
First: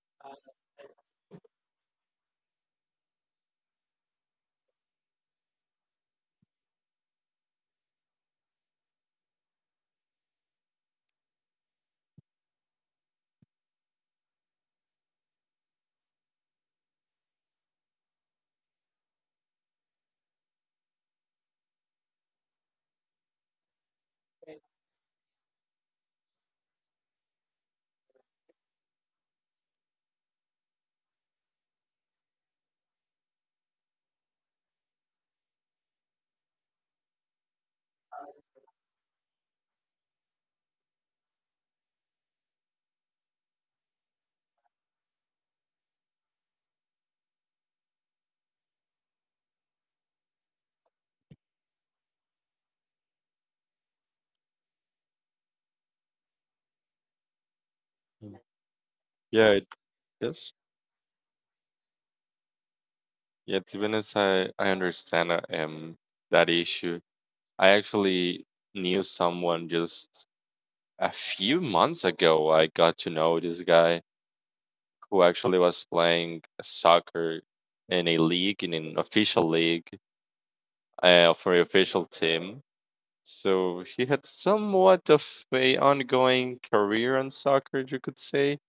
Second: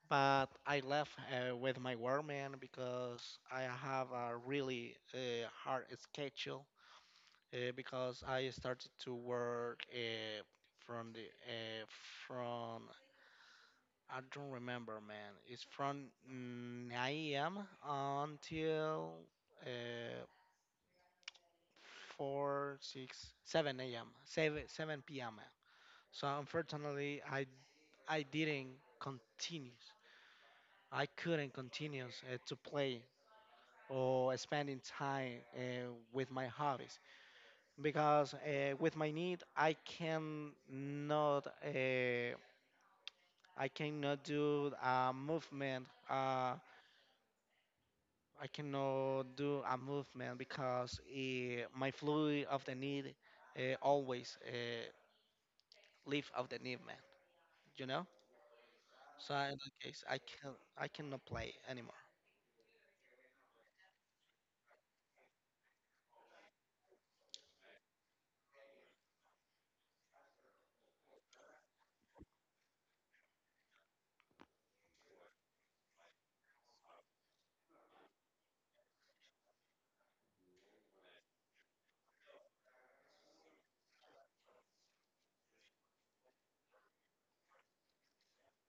but I left with my workman because I have a really hard schedule because I started to work from the uh, from I don't remember, man. It's from 9 a.m. until uh, four, six, seven a.m. seven seven p.m. So unfortunately, I didn't continue. I couldn't continue to play or spending time with my hobbies because with my need I can not I cannot do a movement. I cannot do a movement because my fluid of the need always leave of the need. You know. So Yeah, in it that case, is. I cannot play anymore. Yeah, to be honest, I understand that issue. I actually knew someone just a few months ago. I got to know this guy who actually was playing soccer in a league, in an official league, for an official team. So he had somewhat of a ongoing career in soccer, you could say,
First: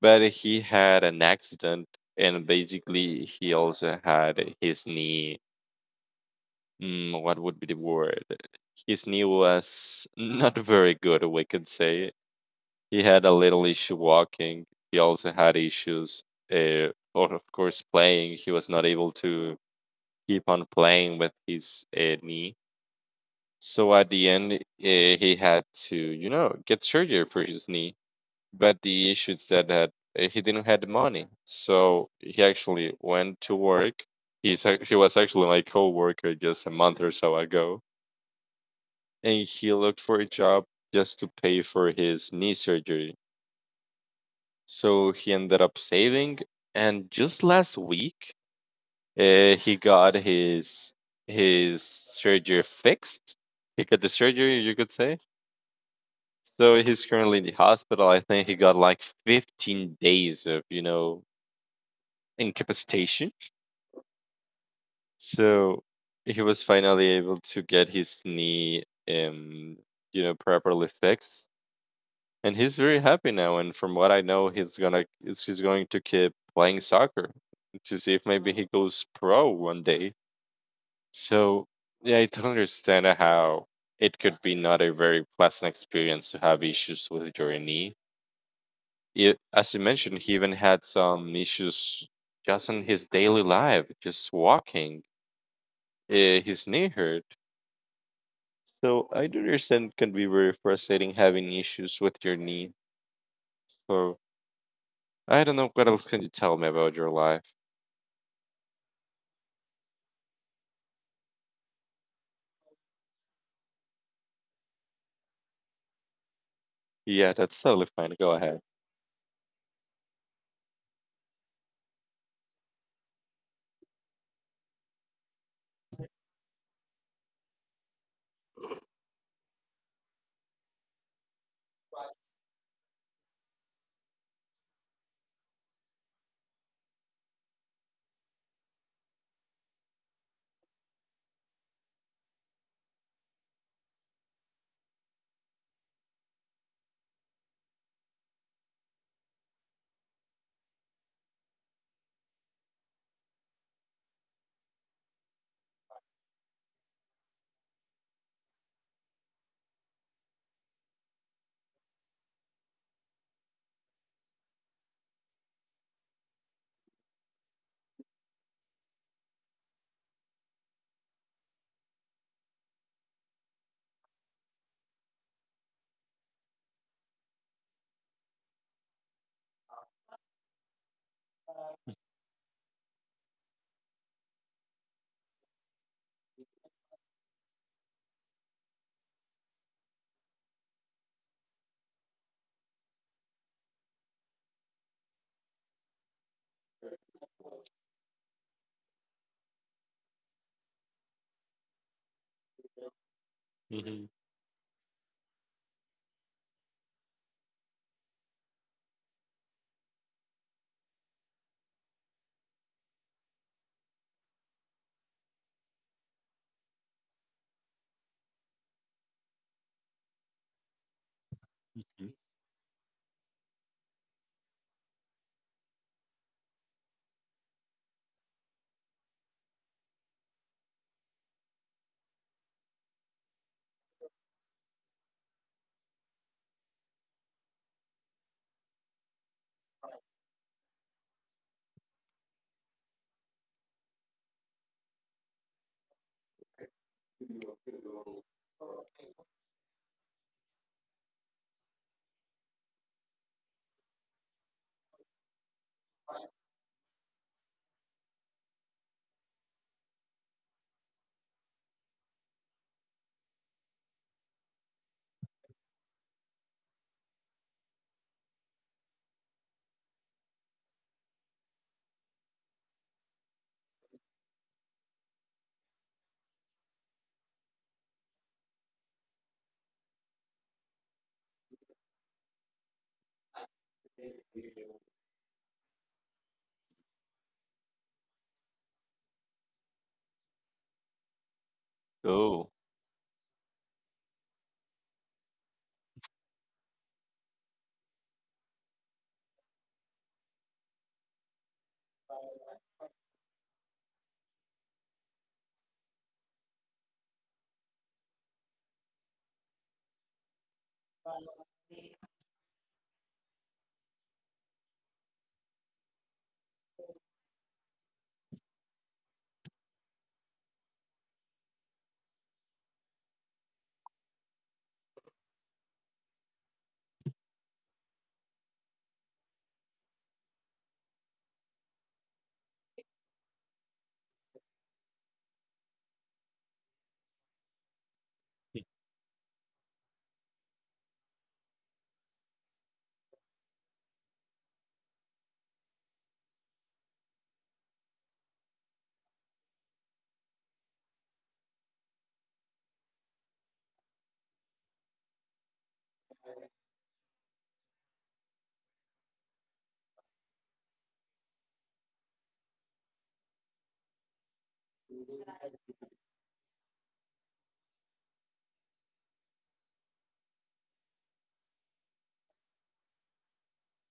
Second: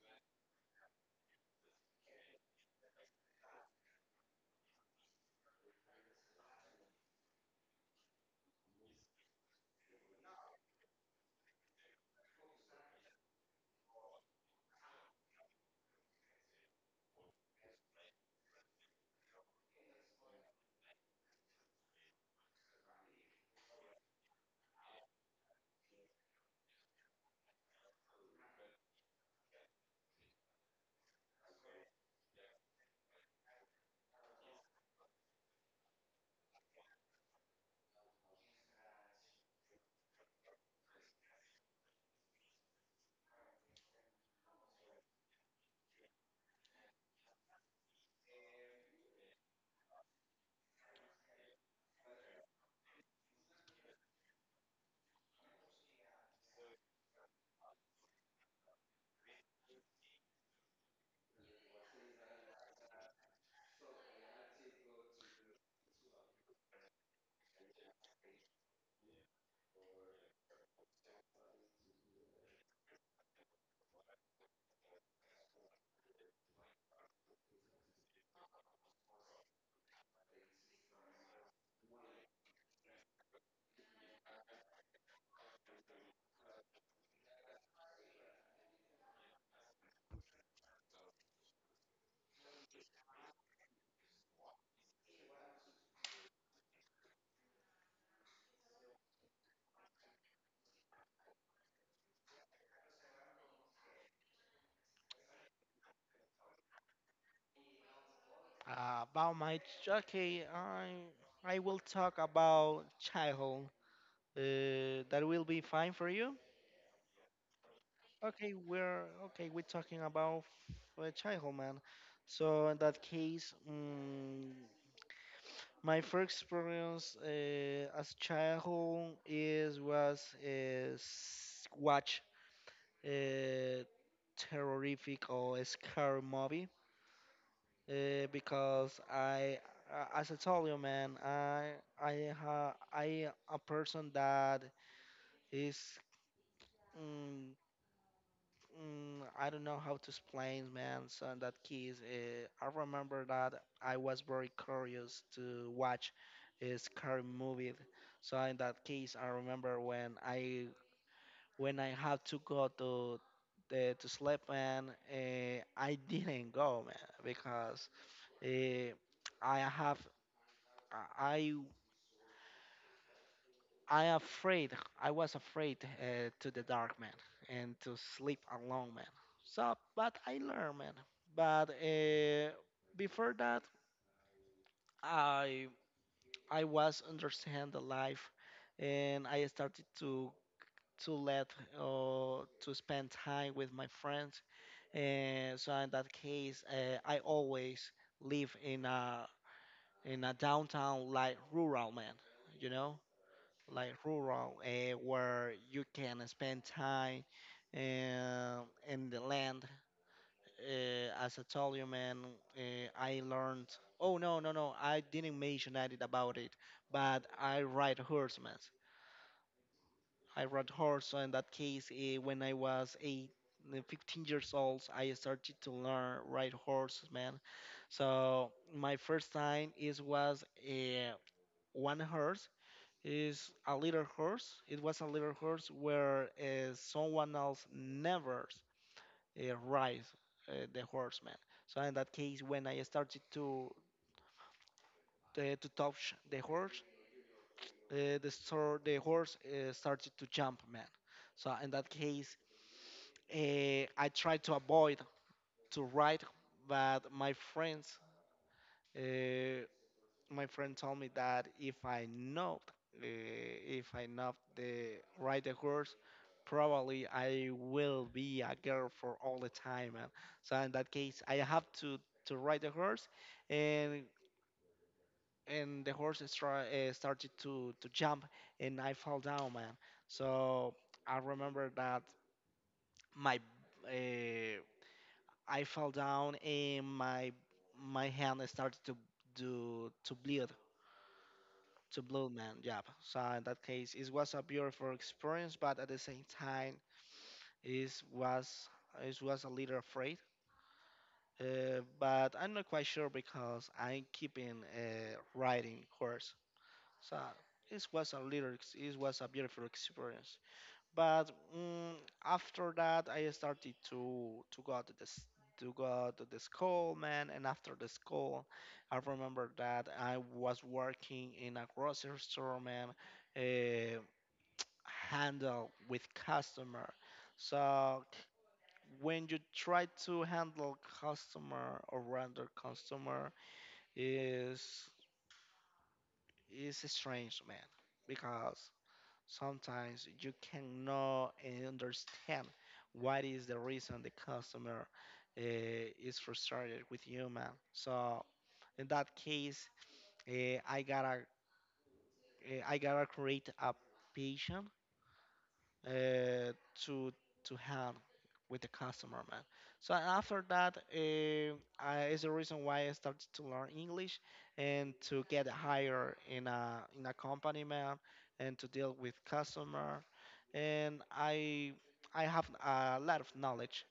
but he had an accident, and basically he also had his knee. Mm, what would be the word? His knee was not very good, we could say. He had a little issue walking. He also had issues, uh, or of course, playing. He was not able to keep on playing with his knee. So at the end, he had to, you know, get surgery for his knee. But the issues that, he didn't have the money. So he actually went to work. He was actually my coworker just a month or so ago, and he looked for a job just to pay for his knee surgery. So he ended up saving, and just last week, he got his surgery fixed. He got the surgery, you could say. So he's currently in the hospital. I think he got like 15 days of you know incapacitation. So he was finally able to get his knee you know properly fixed, and he's very happy now. And from what I know, he's gonna is he's going to keep playing soccer to see if maybe he goes pro one day. So yeah, I don't understand how it could be not a very pleasant experience to have issues with your knee. It, as you mentioned, he even had some issues just in his daily life, just walking. His knee hurt. So I do understand it can be very frustrating having issues with your knee. So I don't know what else can you tell me about your life. About my ch- okay, I will talk about childhood. That will be fine for you. Yeah, that's totally fine. Go ahead. Okay. We're talking about childhood, man. So in that case, mm, my first experience as childhood is was s- watch uh, terrific or scary movie because I, as I told you, man, I a person that is mm, I don't know how to explain, man. So that kids, I remember that I was very curious to watch a scary movie. So in that case, I remember when I had to go to the, to sleep, man, I didn't go, man, because. Uh, I have I I afraid I was afraid to the dark man and to sleep alone man. So but I learned man. But before that I I was understand the life and I started to let to spend time with my friends. And so in that case I always live in a downtown like rural man, you know like Hmm. rural, where you can spend time uh, in the land. As I told you, man, uh, I learned. Oh no, no, no! I didn't mention that it about it, but I ride horsemen. I rode horse. So in that case, Mhm. When I was eight, 15 years old, I started to learn ride horses, man. So my first time is was one horse is a little horse. It was a little horse where someone else never rides the horseman. So in that case, when I started to touch the horse, the horse started to jump, man. So in that case, I tried to avoid to ride, but my friends. Uh, my friend told me that uh, if I know the ride the horse, probably I will be a girl for all the time. And so in that case, I have to ride the horse, and and the horse started to jump, and I fall down, man. So I remember that my uh, I fell down and my hand started to bleed to Blue Cool. Man. Yeah. So in that case, it was a beautiful experience, but at the same time, it was it was a little afraid. But I'm not quite sure because I'm keeping a riding horse. So it was a beautiful experience. But mm, after that, I started to go to the school, man. And after the school, I remember that I was working in a grocery store, man, eh, handle with customer. So when you try to handle customer or render customer is is strange, man, because sometimes you cannot understand what is the reason the customer uh, is frustrated with you, man. So in that case, uh, I gotta I gotta create a patient uh, to to have with the customer, man. So after that, is the reason why I started to learn English and to get hired in a company, man, and to deal with customer. And I have a lot of knowledge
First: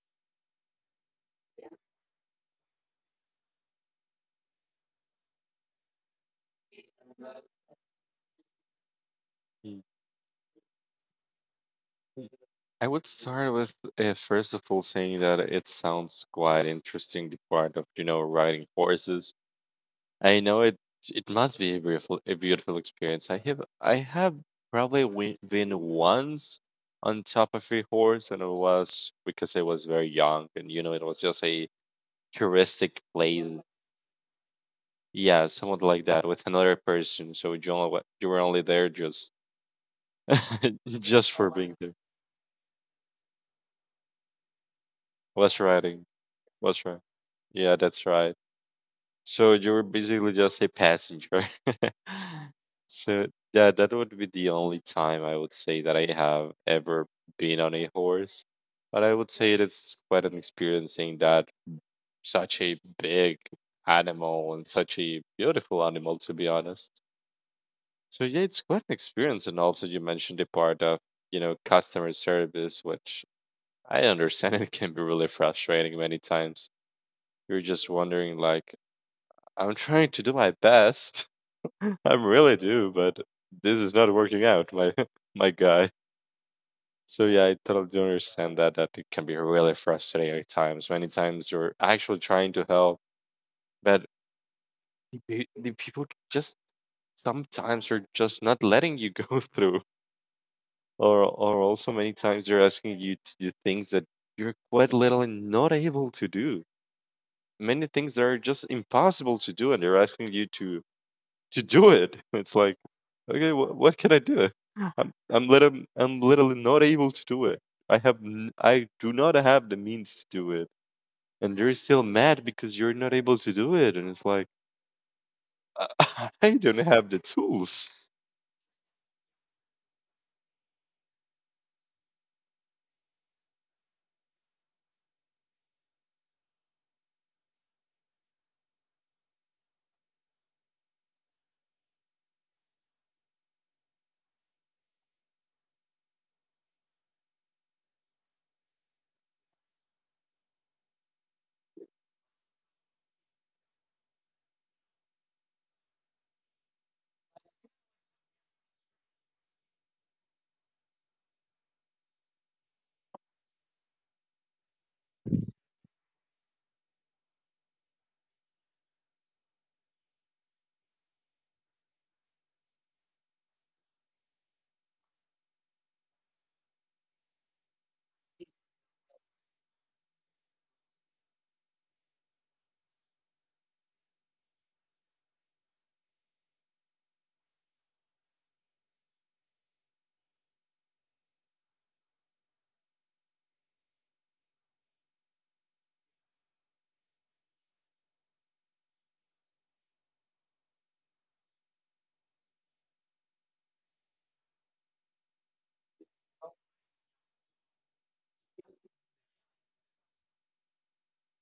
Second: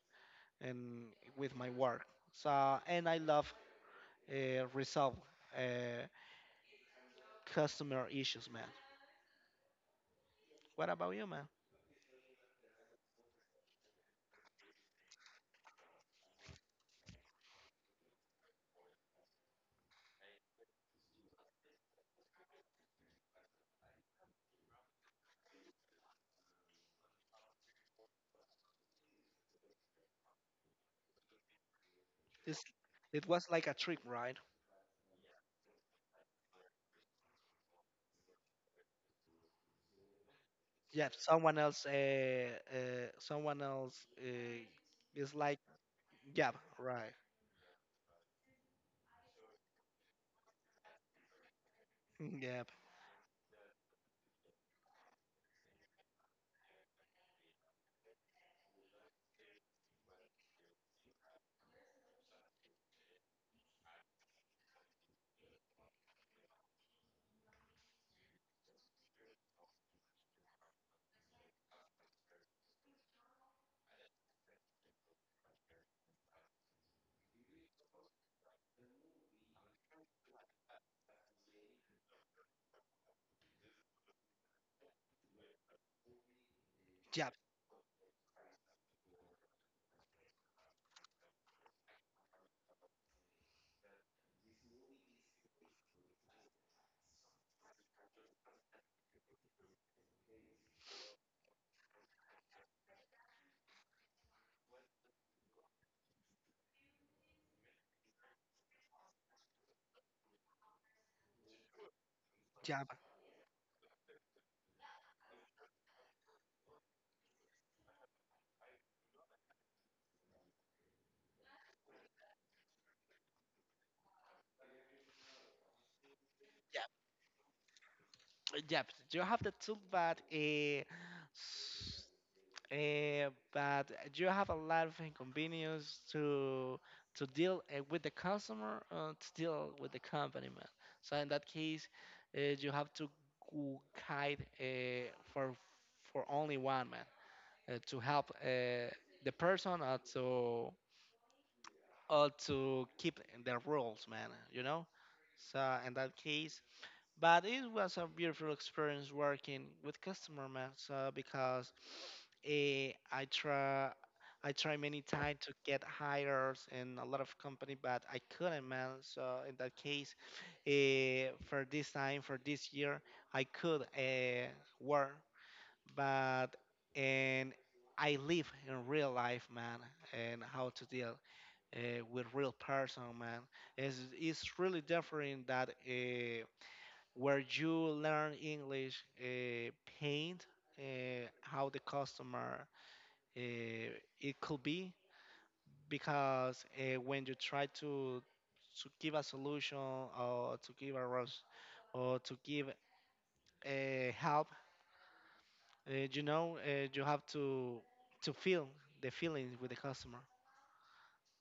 and with my work. So and I love resolve uh, customer issues, man. Mhm. What about you, man? I would start with first of all saying that it sounds quite interesting, the part of you know riding horses. I know it. It must be a beautiful experience. I have been once on top of a horse, and it was because I was very young, and you know, it was just a This touristic it place. was like a trip, right? Yeah, somewhat like that with another person. So you only, you were only there just, Yeah just for being there. Uh someone else is Was like riding. yep Was right. right Yeah, that's right. So you were basically just a passenger. yep So yeah, that would be the only time I would say that I have ever been on a horse. But I would say it's quite an experience seeing that such a big animal and such a beautiful animal, to be honest. So yeah, it's quite an experience. And also you mentioned the part of, customer service, which I understand it can be really frustrating many times. You're just wondering like, I'm trying to do my best. I really do, but this is not working out, my my guy. So yep yeah, I totally do understand that it can be really frustrating at times. Many times you're actually trying to help, but the people just sometimes are just not letting you go through, or also many times they're asking you to do things that you're quite literally not able to do. Many things that are just impossible to do, and they're asking you to do it. It's like, yep okay, what can I do? I'm literally not able to do it. I have I do not have the means to do it, and you're still mad because you're not able to do it. And it's like I don't have the tools. yep yep you have the tool but s- but you have a lot of inconvenience to deal with the customer to deal with the company man so in that case you have to go guide for for only one man to help the person or to keep the rules, man. You know, so in that case, but it was a beautiful experience working with customer, man. So because eh, I try, I try many times to get hires in a lot of company, but I couldn't, man. So in that case, for this year, I could work, but and I live in real life, man, and how to deal uh, with real person, man. It's really different that where you learn English, paint how the customer uh, it could be, because when you try to give a solution or to give a res- or to give help, you know, you have to feel the feelings with the customer.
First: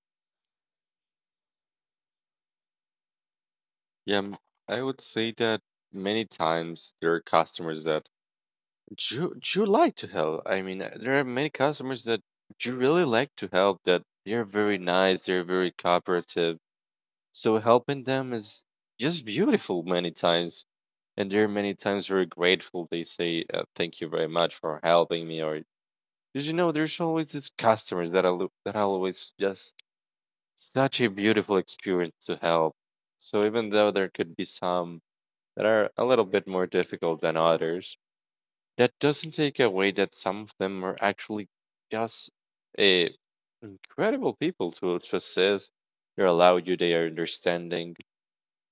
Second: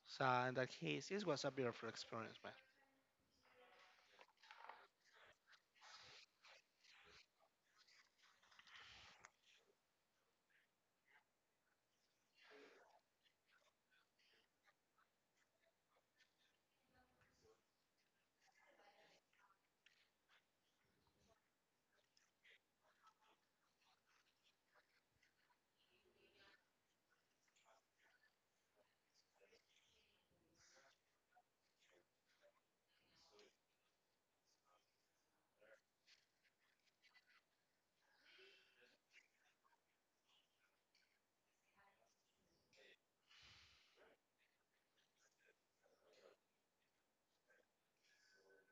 So in that case, it was a beautiful experience, Yeah, I would say that many times there are customers that you like to help. I mean, there are many customers that you really like to help, that they're very nice, they're very cooperative. So helping them is just beautiful many times. And there are many times we're grateful. They say, "Thank you very much for helping me." Or did you know there's always these customers that are always just such a beautiful experience to help. So even though there could be some that are a little bit more difficult than others, that doesn't take away that some of them are actually just a incredible people to assist. They allow you, they are understanding.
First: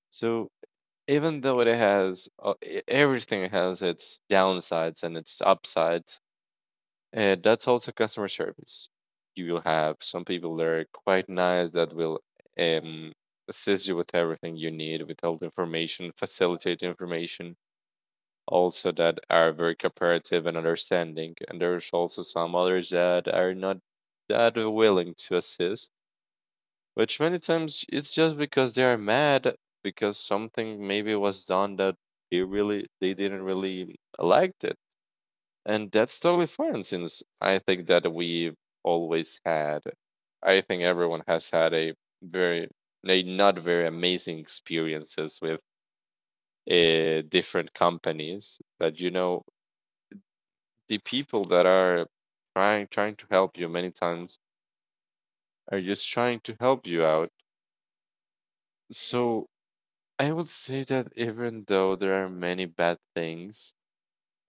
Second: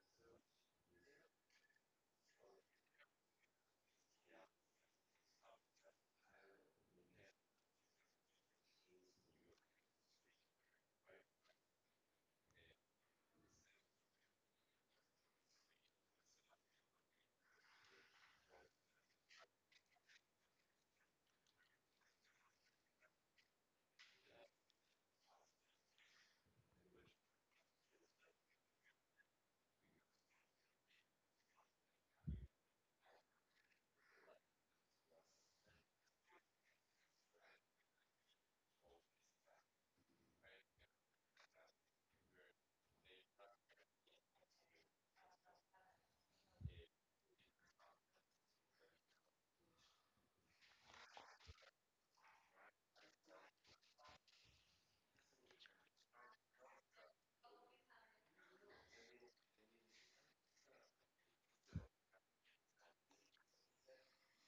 So even though it has everything has its downsides and its upsides, and that's also customer service, you will have some people that are quite nice that will um, assist you with everything you need, with all the information, facilitate information, also that are very cooperative and understanding, and there's also some others that are not that willing to assist, which many times it's just because they are mad because something maybe was done that they didn't really liked it. And that's totally fine, since I think that we always had, I think everyone has had a very, a not very amazing experiences with different companies. But you know, the people that are trying to help you many times are just trying to help you out. So I would say that even though there are many bad things,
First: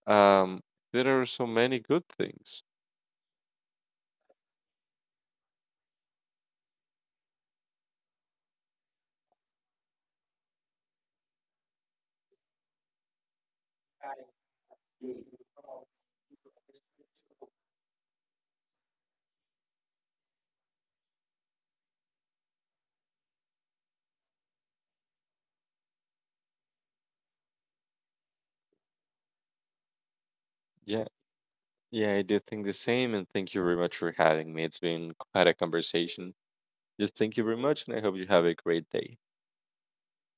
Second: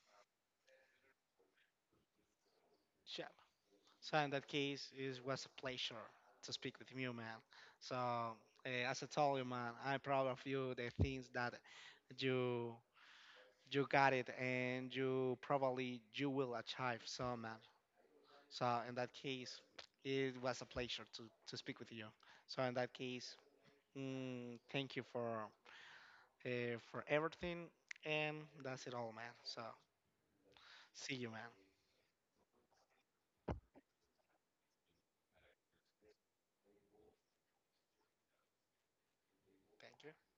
um, there are so many good things. man. So in that case, it was a pleasure to speak with you, man. So as I told you, man, I'm proud of you. The things that you you got it, and you will achieve, so man. So in that case, it was a pleasure to speak with you. So in that case, mm, thank you for everything, and that's it all, man. So Yeah, see you, man. yeah, I did think the same, and thank you very much for having me. It's been quite a conversation. Just thank you very much, and I hope you have a great day. Thank you.